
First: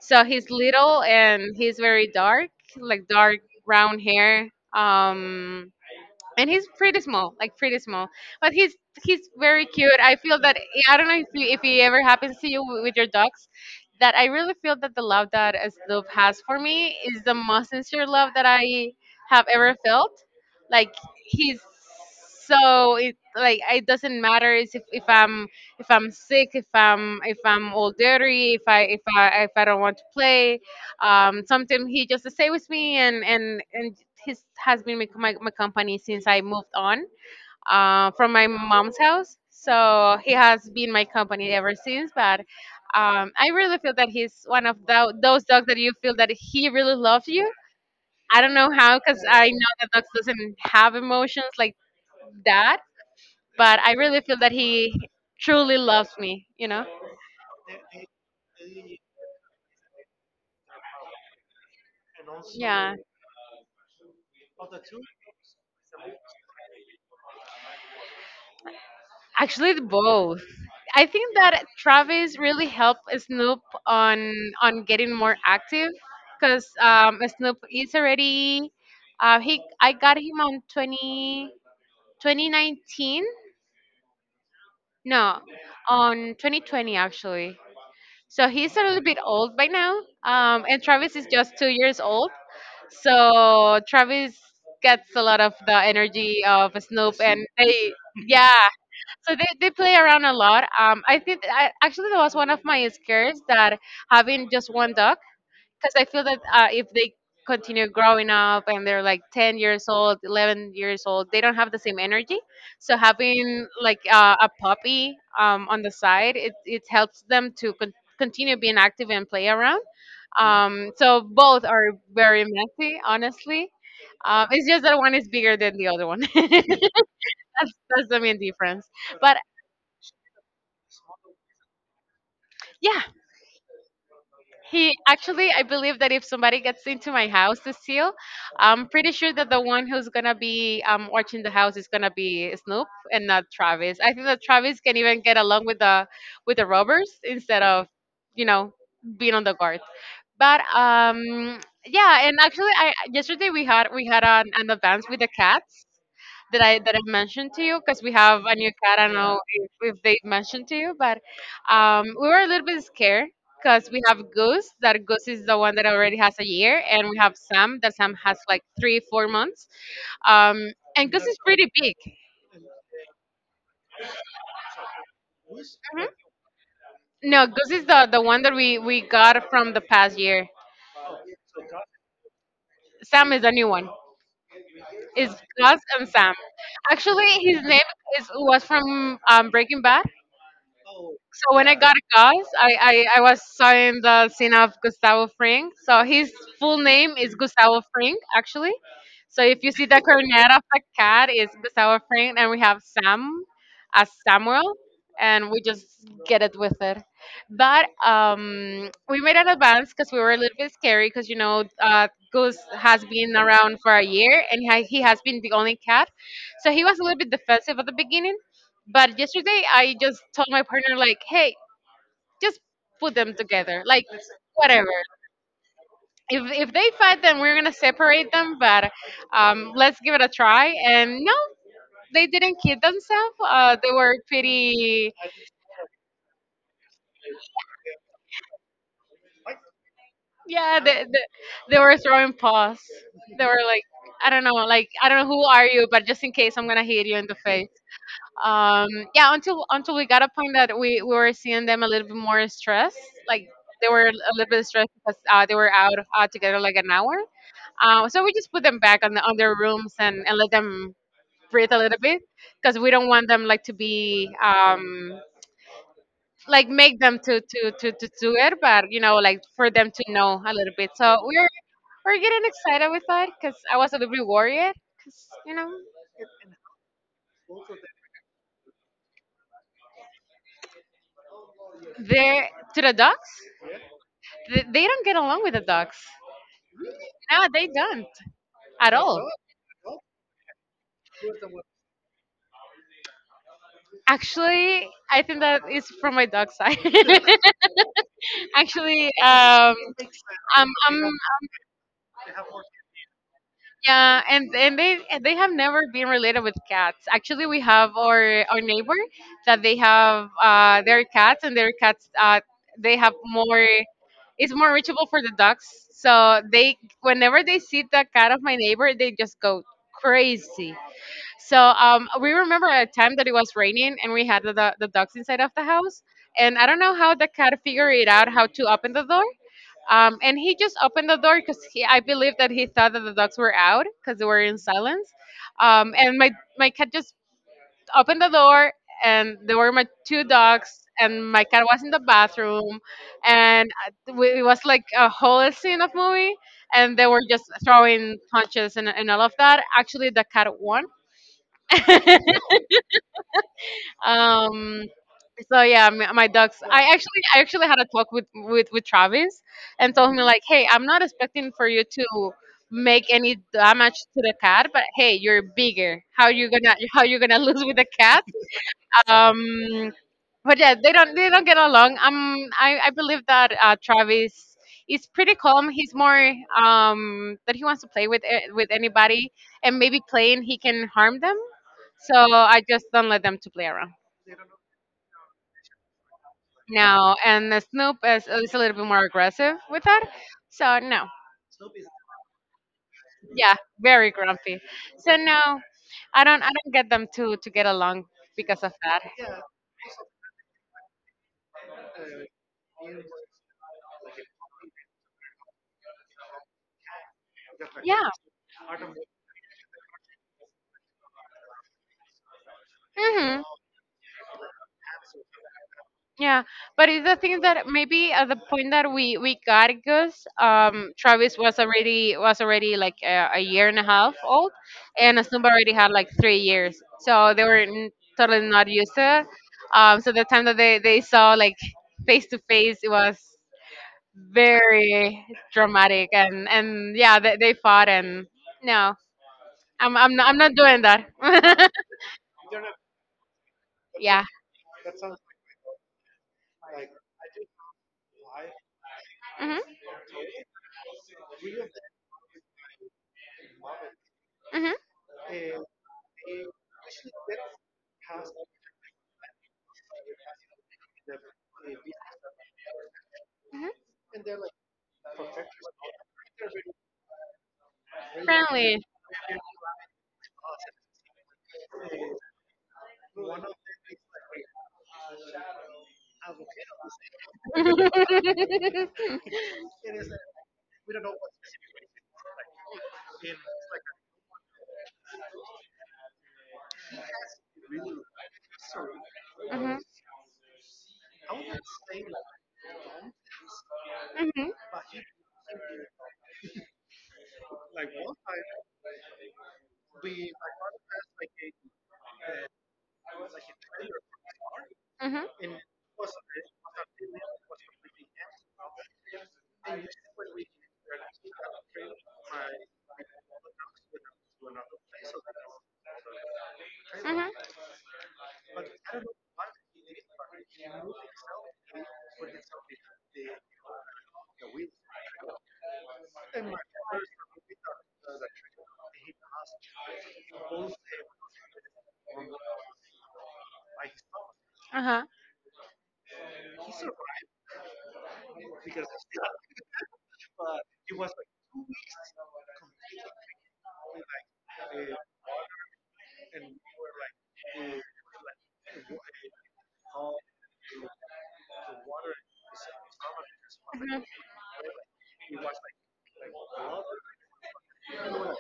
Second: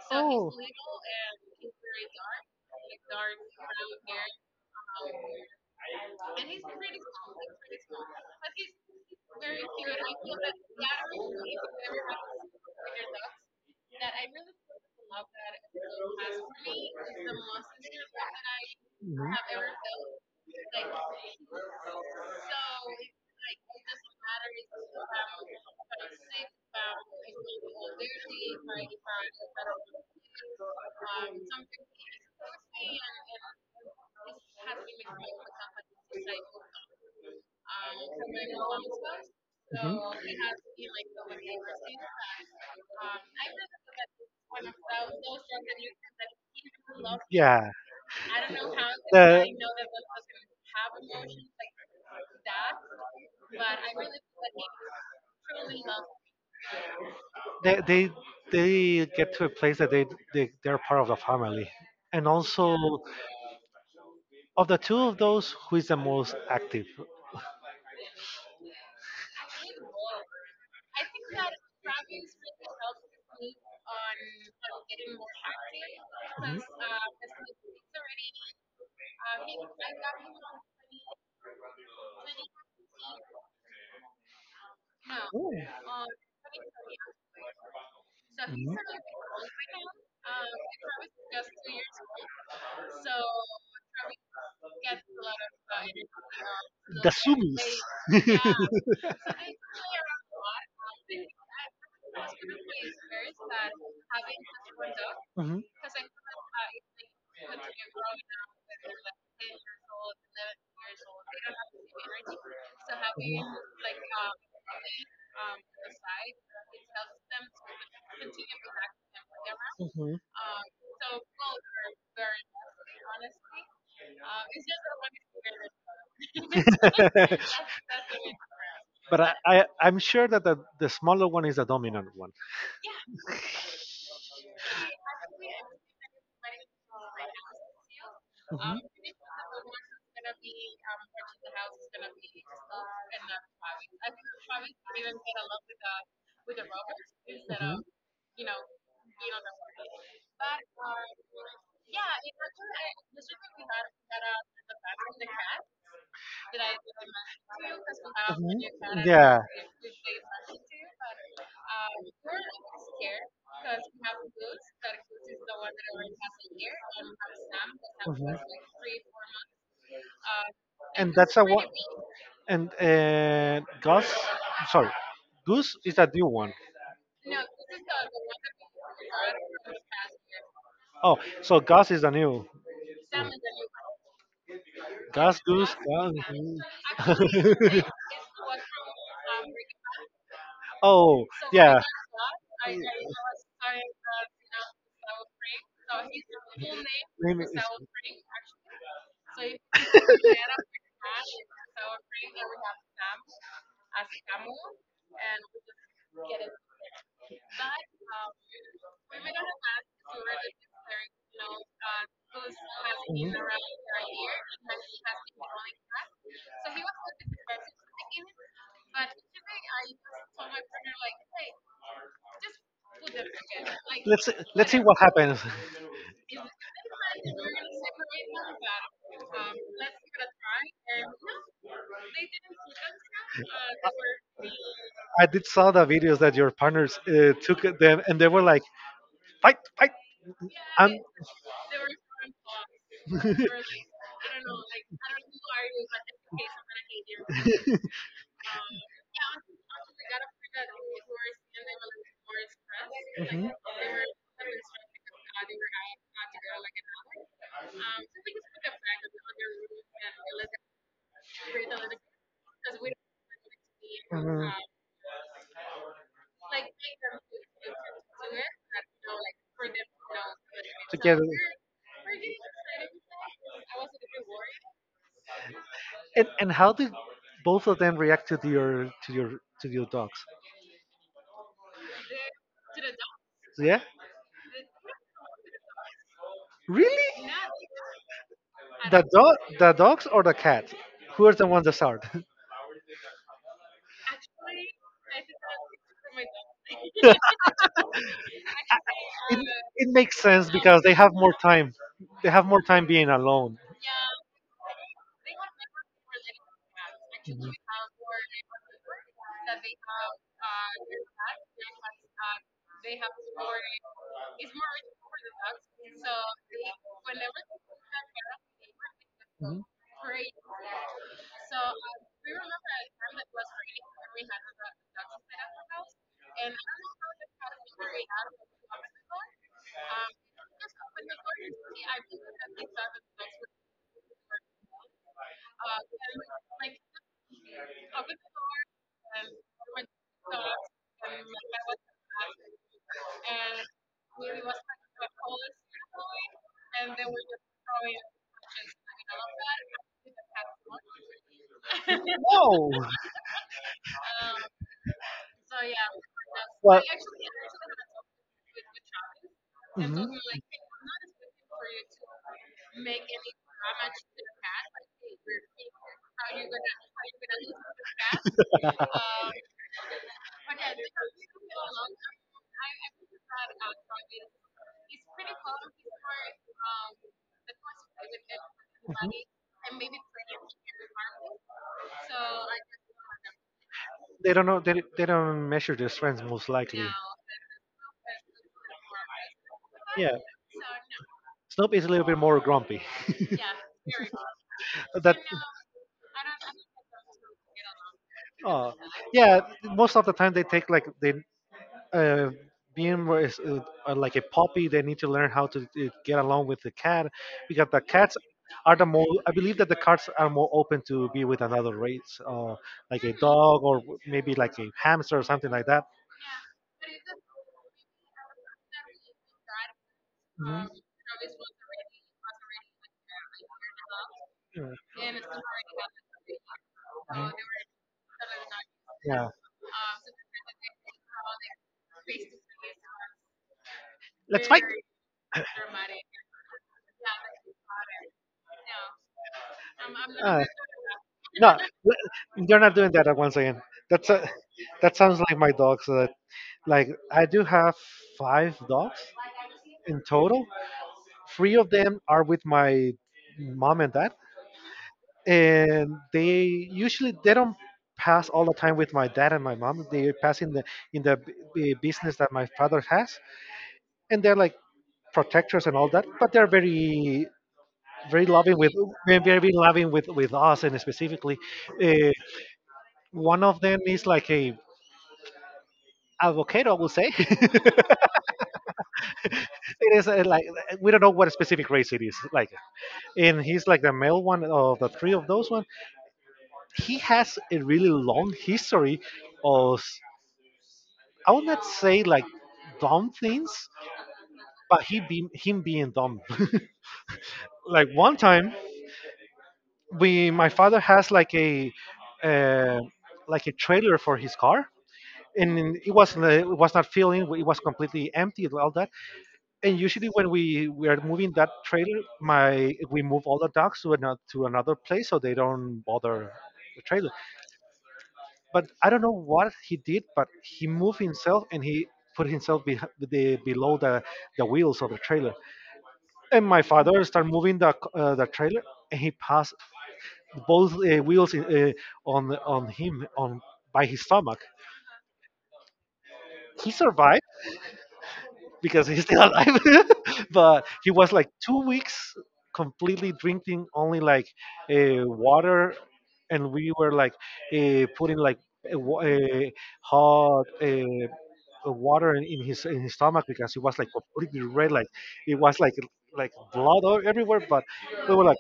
Speaker 1: So he's
Speaker 2: oh,
Speaker 1: little, and he's very dark, like dark brown hair. Um, and he's pretty small, like pretty small, but he's very cute. I feel that I don't know if you, if it ever happens to you with your dogs, that I really feel that the love that Snoop has for me is the most sincere love that I
Speaker 2: mhm,
Speaker 1: have ever felt. Like, he's so it like it doesn't matter is if I'm sick, if I'm all dirty, if I if I if I don't want to play, um, sometimes he just stay with me and his has been my, my company since I moved on from my mom's house. So
Speaker 2: mhm.
Speaker 1: he has been my company ever since. But um, I really feel that he's one of those dogs that you feel that he really loves you.
Speaker 2: Yeah.
Speaker 1: I don't know how, because
Speaker 2: The,
Speaker 1: I know that dogs doesn't have emotions like that, but I really feel that he truly loves me, you know.
Speaker 2: they they get to a place that they they're part of the family. And also,
Speaker 1: Yeah,
Speaker 2: of the two of those, who is the most active?
Speaker 1: actually both. I think that Travis really helped Snoop on on getting more active,
Speaker 2: Mhm.
Speaker 1: because Snoop is already he I got him on 20 2019. No,
Speaker 2: Oh.
Speaker 1: on 2020 actually. So he's
Speaker 2: Mhm.
Speaker 1: a little bit old by now. Um, and Travis is just 2 years old. So Travis gets a lot of the energy of
Speaker 2: The
Speaker 1: Snoop, and
Speaker 2: sumis.
Speaker 1: they yeah, so they play around a lot. I think actually that was one of my scares that having just one dog, because I feel that if they continue growing up and they're like 10 years old, 11 years old, they don't have the same energy. So having like a puppy on the side, it helps them to continue being active and play around.
Speaker 2: Mhm.
Speaker 1: So both are very messy, honestly. It's just that one is bigger than the other one. That's the main difference.
Speaker 2: But I,
Speaker 1: But
Speaker 2: I I'm sure that the smaller one is the dominant one.
Speaker 1: yeah, he actually, I believe that if somebody gets into my house to steal, I'm pretty sure that the one who's gonna be watching the house is gonna be Snoop and not Travis. I think that Travis can even get along with the robbers instead
Speaker 2: Mhm.
Speaker 1: of, you know, being on the guard. But yeah, and actually, I yesterday we had an advance with the cats that I mentioned to you because we have a
Speaker 2: Mhm.
Speaker 1: new cat. I don't know
Speaker 2: Yeah.
Speaker 1: if they mentioned to you, but we were a little bit scared because we have Goose. That Goose is the one that already has a year, and we have Sam. That Sam has
Speaker 2: Mhm.
Speaker 1: like three, four months. Um, and
Speaker 2: And
Speaker 1: Goose is
Speaker 2: that's a one.
Speaker 1: pretty big.
Speaker 2: And Gus, sorry, Goose is
Speaker 1: hmm
Speaker 2: a new one.
Speaker 1: No, Goose is the one that we got from the past year.
Speaker 2: Oh, so Gus is a new.
Speaker 1: Sam is a new one. It's
Speaker 2: That's good
Speaker 1: Gus
Speaker 2: stuff,
Speaker 1: and Sam.
Speaker 2: man.
Speaker 1: Actually, his name is was from Breaking Bad.
Speaker 2: Oh,
Speaker 1: So when I
Speaker 2: yeah.
Speaker 1: got a gas, I was seeing the scene of Gustavo Fring. So his full name is
Speaker 2: Name is-
Speaker 1: Gustavo Fring, actually. So if you see the cornet of the cat, it's Gustavo Fring, and we have Sam as Samuel, and we just get it with it. But we made an advance because we were a little bit scary because, you know, Goose has been around for a year and he has been the only cat. So he was a little bit defensive at the beginning. But yesterday I just told my partner like, hey, just put them
Speaker 2: Mhm.
Speaker 1: together, like
Speaker 2: Let's let's see
Speaker 1: whatever.
Speaker 2: what happens.
Speaker 1: If if they fight, then we're gonna separate them. But let's give it a try. And no, they didn't kid themselves. They were pretty.
Speaker 2: I did saw the videos that your partners took at them, and they were like, "Fight, fight!"
Speaker 1: Yeah,
Speaker 2: And
Speaker 1: they were throwing paws. They were like, I don't know, like I don't know who are you, but just in case I'm gonna hit you in the face. um yeah, until we got a point that we were seeing them a little bit more stressed like
Speaker 2: mhm.
Speaker 1: they were a little bit stressed because they were out together like an hour, so we just put them back on their rooms and let them breathe a little bit because we don't want them like to be
Speaker 2: Mhm.
Speaker 1: like make them to, to do it, but you know, like for them to know a little bit. So
Speaker 2: Together.
Speaker 1: we're getting excited with that because I was a little bit worried because you know
Speaker 2: And how do both of them react to your to your to your dogs?
Speaker 1: they're to the dogs,
Speaker 2: Yeah.
Speaker 1: they don't get along with the dogs.
Speaker 2: Really?
Speaker 1: No, they don't at
Speaker 2: The
Speaker 1: all.
Speaker 2: dog, the dogs or the cat? Who are the ones that start?
Speaker 1: Actually, I think that is from my dog side.
Speaker 2: it,
Speaker 1: Actually,
Speaker 2: it makes sense
Speaker 1: I'm,
Speaker 2: because they
Speaker 1: I'm,
Speaker 2: have more time. They have more time being alone.
Speaker 1: yeah, and they have never been related with cats. Actually, we have our neighbor that they have their cats, and their cats they have more. It's more reachable for the dogs, so they whenever they see the cat of my neighbor, they just
Speaker 2: Mhm.
Speaker 1: go crazy. We remember a time that it was raining and we had the dogs inside of the house. And I don't know how the cat figured it out how to open the door. And he just opened the door because I believe that he thought that the dogs were out because they were in silence. Um, and my, my cat just opened the door and there were my two dogs and my cat was in the bathroom and it was like a whole scene of movie and they were just throwing punches and all of that. Actually the cat won.
Speaker 2: No.
Speaker 1: Um, so yeah, my dogs.
Speaker 2: Well,
Speaker 1: I actually had a talk with with Travis, and told
Speaker 2: mhm.
Speaker 1: him like, hey, I'm not expecting for you to make any damage to the cat, but hey, you're bigger. How you gonna lose with the cat? Um, but yeah, they don't get along. I believe that Travis is pretty calm. He's more that he wants to play with with anybody, and maybe playing he can harm them. So I just don't let them to play around.
Speaker 2: They don't know. They don't measure their strengths most no, likely.
Speaker 1: No, and the Snoop is a little bit more aggressive with that.
Speaker 2: Yeah,
Speaker 1: So no,
Speaker 2: Snoop is a little bit more grumpy.
Speaker 1: yeah, very grumpy. So
Speaker 2: That.
Speaker 1: no, I don't get them to get along because of
Speaker 2: Oh.
Speaker 1: that.
Speaker 2: Yeah, most of the time they take like they uh, being where it's, like a puppy, they need to learn how to get along with the cat because the
Speaker 1: Yeah.
Speaker 2: cats are the more. I believe that the cats are more open to be with another race, like a
Speaker 1: hmm
Speaker 2: dog or maybe like a hamster or something like that.
Speaker 1: Yeah. But it's the thing that maybe at the point that we got Gus, Travis was already like a year and a half old,
Speaker 2: Yeah,
Speaker 1: and Snoop already had like 3 years, so they were totally not used to it.
Speaker 2: yeah.
Speaker 1: So the time that they saw like face to face, it was
Speaker 2: Let's fight.
Speaker 1: very dramatic and yeah, they fought and no, I'm
Speaker 2: Uh,
Speaker 1: not doing that.
Speaker 2: no, l- you're not doing that once again. That's
Speaker 1: Yeah.
Speaker 2: a, that sounds like my dogs. Like I do have five dogs
Speaker 1: hmm
Speaker 2: in total. Three of them are with my mom and dad
Speaker 1: hmm
Speaker 2: and they usually they don't pass all the time with my dad and my mom. They pass in the business that my father has,
Speaker 1: hmm
Speaker 2: and they're like protectors and all that, but they're very very loving with
Speaker 1: Friendly.
Speaker 2: very very loving with us. And specifically uh, one of them is like a avocado, I will say. It
Speaker 1: hmm
Speaker 2: is like we don't know what specific race it is, like, and he's like the male one of the three of those one. He has a really long history of, I would not say like dumb things, but he be, him being dumb. Like one time, we my father has uh, like a trailer for his car,
Speaker 1: hmm hmm
Speaker 2: and it was not filling. It was completely empty and all that. And usually when we are moving that trailer, my we move all the dogs to another place so they don't bother the trailer. But I don't know what he did, but he moved himself and he put
Speaker 1: hmm
Speaker 2: himself below the wheels of the trailer, and my father started moving the the trailer, and he passed both wheels in, on him on by his stomach.
Speaker 1: Uh huh.
Speaker 2: He survived, because he's still alive. But he was like 2 weeks completely drinking only like water, and we were like
Speaker 1: hmm
Speaker 2: putting like uh, wa- uh, hot, water in his stomach because he was like completely red, like it was like blood all- everywhere. But we were like,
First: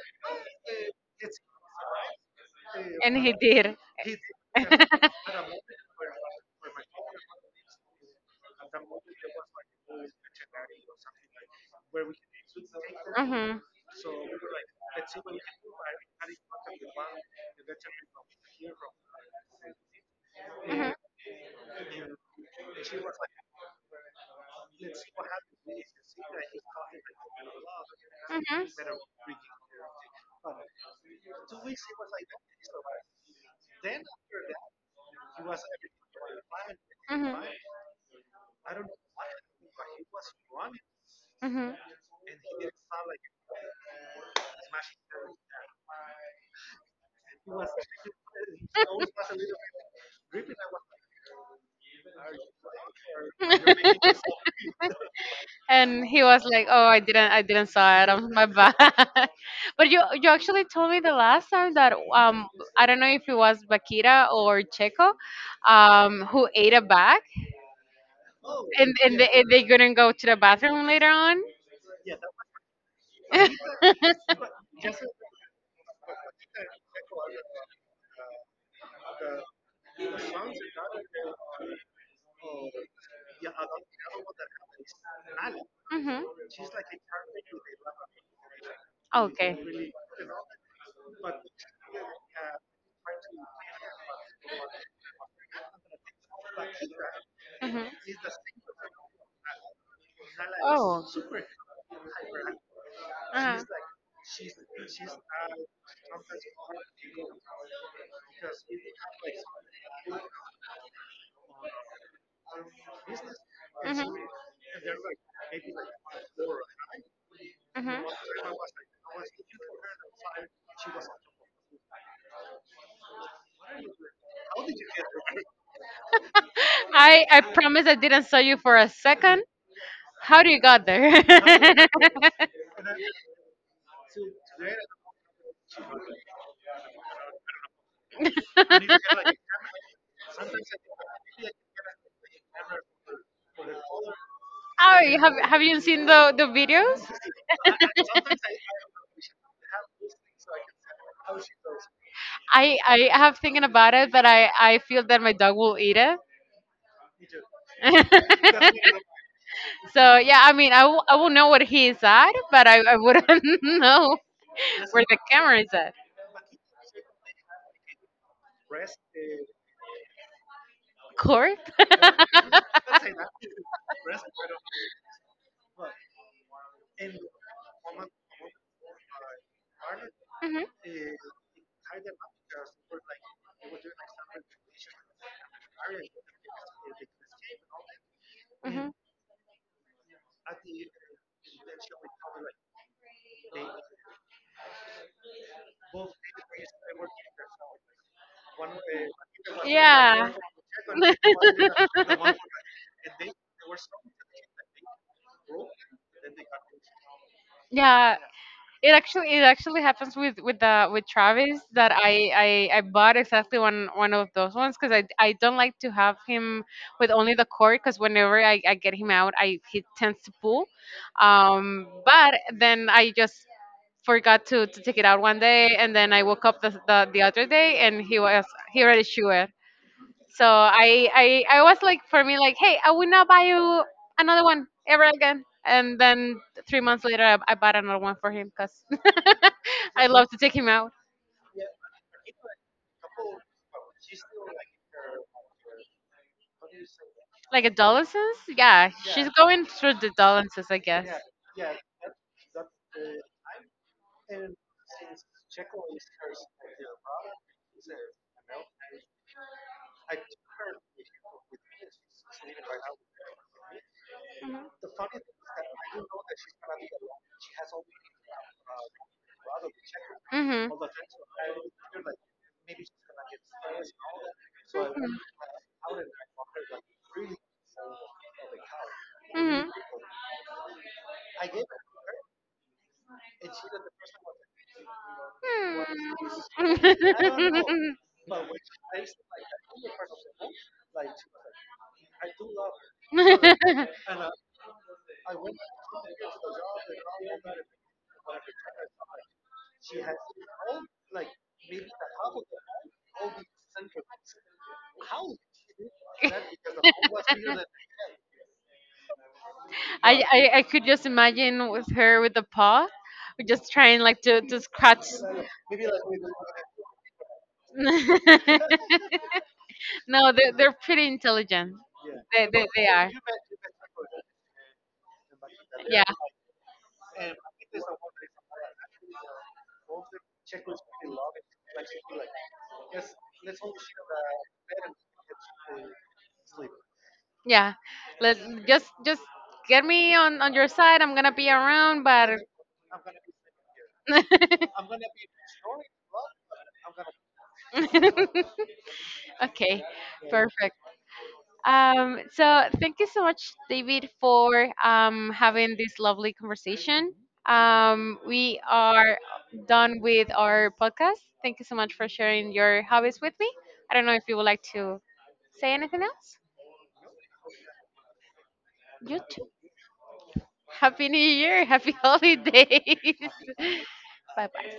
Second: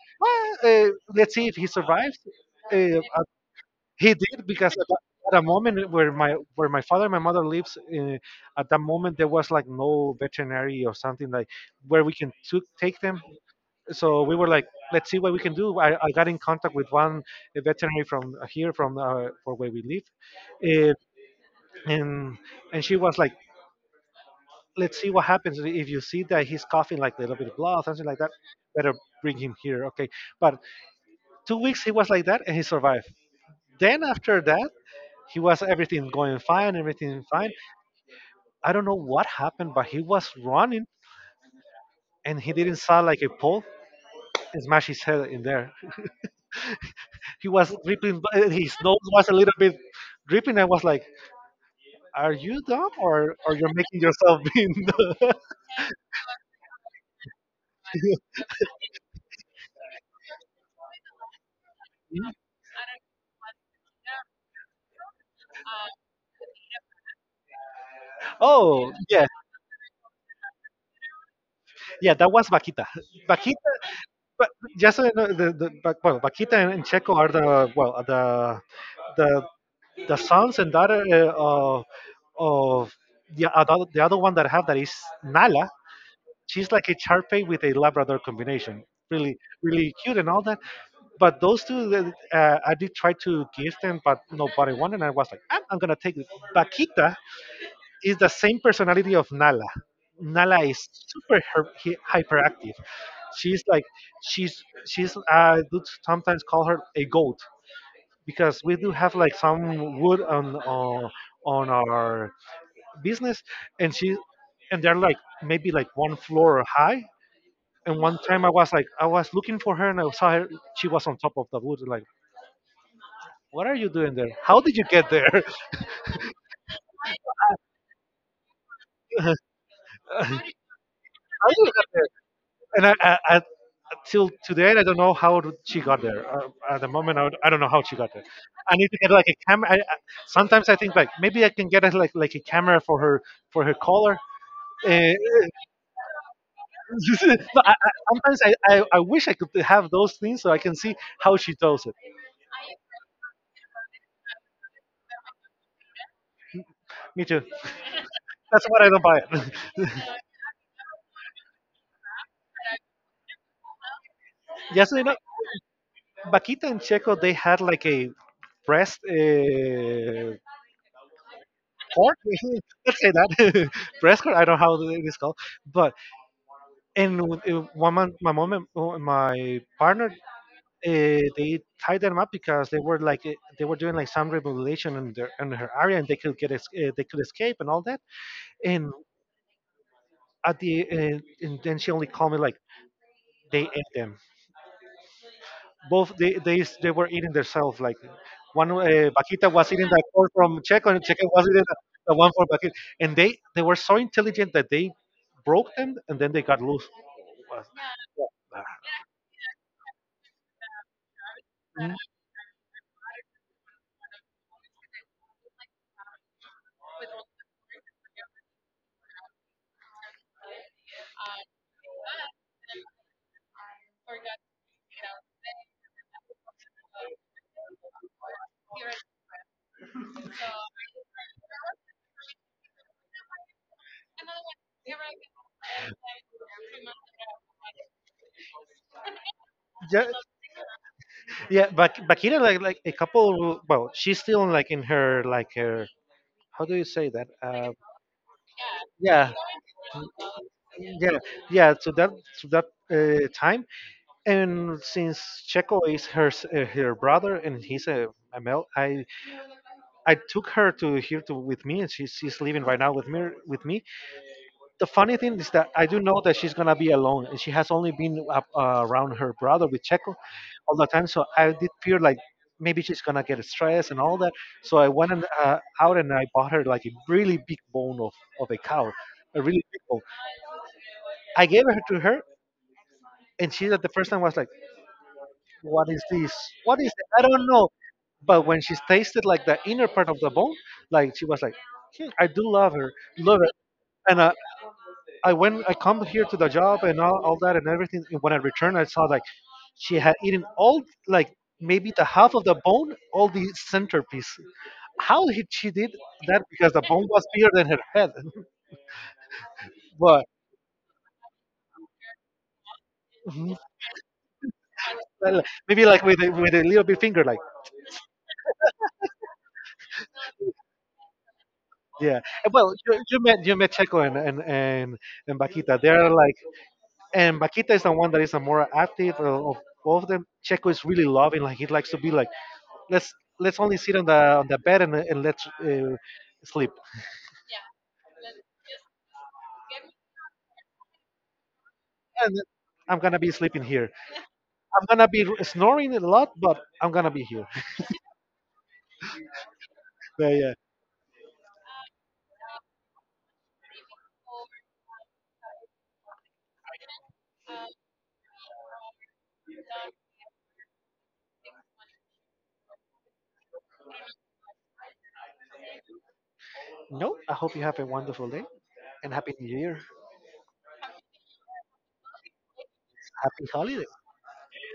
Speaker 2: "Ah, let's see if he survives, uh,
Speaker 1: did.
Speaker 2: he did," because at that, at a moment where my father and my mother lives, at that moment there was like no veterinary or something like where we can took take them. So we were like, let's see what we can do. I got in contact with one veterinary from here from for where we live, uh, and and she was like, let's see what happens. If you see that he's coughing like a little bit of blood, something like that, better bring him here, okay? But 2 weeks he was like that and he survived. Then after that he was everything going fine,
Speaker 1: Mhm.
Speaker 2: everything
Speaker 1: Mhm.
Speaker 2: fine. I don't know what happened, but he was running
Speaker 1: Mhm.
Speaker 2: and he didn't saw like a pole and smash his head in there. He was dripping, his nose was a little bit dripping. I was like, "Are you dumb or you're making yourself being dumb?"
Speaker 1: And he was like, "Oh, I didn't saw it. I'm my bad." But you actually told me the last time that I don't know if it was Bakira or Checo, who ate a bag,
Speaker 2: Oh
Speaker 1: and
Speaker 2: yeah,
Speaker 1: and they couldn't go to the bathroom later on.
Speaker 2: yeah, that was Vaquita. Vaquita, but just so you know, the but, well, Vaquita and Checo are the well the the sons and daughter of the other one that I have that is Nala.
Speaker 1: Mm-hmm.
Speaker 2: She's like a Charpey with a Labrador combination. Really,
Speaker 1: Okay.
Speaker 2: really cute and all that. But those two, I did try to give them, but nobody wanted. And I was like, I'm going to take it. Bakita
Speaker 1: Mm-hmm.
Speaker 2: is the same personality of Nala. Nala is
Speaker 1: Oh. Uh-huh.
Speaker 2: super hyperactive.
Speaker 1: Mm-hmm.
Speaker 2: She's like, she's, I do sometimes call her a goat because we do have like some wood on our business. And she, and they're like maybe like one floor high, and
Speaker 1: Mm-hmm.
Speaker 2: one time I was like, I was looking for her and I saw her. She was on top of the wood. Like, what are you doing there? How did you get there?
Speaker 1: I promise I didn't saw you for a second.
Speaker 2: How
Speaker 1: How do
Speaker 2: did
Speaker 1: you got there?
Speaker 2: you get there? And I, till today, I don't know how she got there. At the moment, I don't know how she got there. I need to get like a camera. Sometimes I think like maybe I can get a, like a camera for her collar. Uh,
Speaker 1: Ari, have you seen the videos?
Speaker 2: but sometimes I wish I could have those things so I can see how she does it.
Speaker 1: I have thinking about it, but I feel that my dog will eat it.
Speaker 2: Me too. That's why I don't buy it.
Speaker 1: So yeah, I mean, I will know what he is at, but I wouldn't know
Speaker 2: Yes,
Speaker 1: where
Speaker 2: you know,
Speaker 1: the camera is at.
Speaker 2: Vaquita and Checo they had like a breast
Speaker 1: Court.
Speaker 2: court. Let's say that breast court. I don't know how it is called, but and w- one man, my mom and oh, and my partner
Speaker 1: hmm
Speaker 2: uh, they tied them up because they were like they were doing like some revelation in their in her area and they could they could escape and all that.
Speaker 1: hmm
Speaker 2: And at the and then she only called me like they ate them. Both they were eating themselves. Like one Paquita was eating the corn
Speaker 1: Yeah.
Speaker 2: from Checo, and Checo was eating the one for Paquita. And they were so intelligent that they broke them, and then they got loose. Was-
Speaker 1: Yeah,
Speaker 2: ah,
Speaker 1: it actually happens with the with Travis that
Speaker 2: mhm.
Speaker 1: I bought exactly one of those ones because I don't like to have him with only the cord because whenever I get him out I he tends to pull, but then I just forgot to take it out one day and then I woke up the other day and he already chewed. So I was like for me like, hey, I will not buy you another one ever again. And then 3 months later I bought another one for him because I
Speaker 2: Yeah,
Speaker 1: love to take him out.
Speaker 2: yeah. But Bakira, like a couple. Well, she's still like in her like her. How do you say that?
Speaker 1: Like adolescence, yeah, she's
Speaker 2: Yeah,
Speaker 1: going through the adolescence, I guess.
Speaker 2: yeah yeah to that time. And since Checo is her brother and he's a male, I took her to here to with me, and she's living right now with me with me. The funny thing is that I do know that she's gonna be alone, and she has only been up, around her brother with Checo
Speaker 1: Mhm.
Speaker 2: all the time. So I did fear like maybe she's gonna get stressed and all that. So I
Speaker 1: Mhm.
Speaker 2: went and, out and I bought her like a really big bone of a cow, a really
Speaker 1: Mhm.
Speaker 2: big bone. I gave it to her, and she at the first time was like, "What is this?
Speaker 1: Hmm.
Speaker 2: What is that? I don't know." But when she tasted like the inner part of the bone, like she was like, hmm, "I do love her, love it." And I went, I come here to the job and all that and everything. And when I returned, I saw like she had eaten all like maybe the half of the bone, all the centerpiece. How he, she did that? Because the bone was bigger than her head. But
Speaker 1: I could just imagine with her with the paw,
Speaker 2: mhm,
Speaker 1: just trying like to scratch.
Speaker 2: well, maybe like with a little bit finger, like
Speaker 1: No, they're pretty intelligent.
Speaker 2: yeah. And, well,
Speaker 1: They are.
Speaker 2: you met Checo and and Vaquita.
Speaker 1: Yeah,
Speaker 2: They're like, and Vaquita is the one that is the more active of both of them. Checo is really loving. Like he likes to be like, let's let's only sit on the bed and let's sleep.
Speaker 1: yeah. Let just get me on your side. I'm gonna be around,
Speaker 2: And
Speaker 1: but
Speaker 2: I'm gonna be sleeping here. I'm gonna be snoring a lot, but I'm gonna be here.
Speaker 1: okay,
Speaker 2: But yeah.
Speaker 1: perfect. So thank you so much, David, for having this lovely conversation. We are done with our podcast. Thank you so much for sharing your hobbies with me. I don't know if you would like to say anything else.
Speaker 2: No, I hope you have a wonderful day and
Speaker 1: You
Speaker 2: happy New Year.
Speaker 1: happy New Year, happy holidays.
Speaker 2: Happy holidays.
Speaker 1: Bye bye.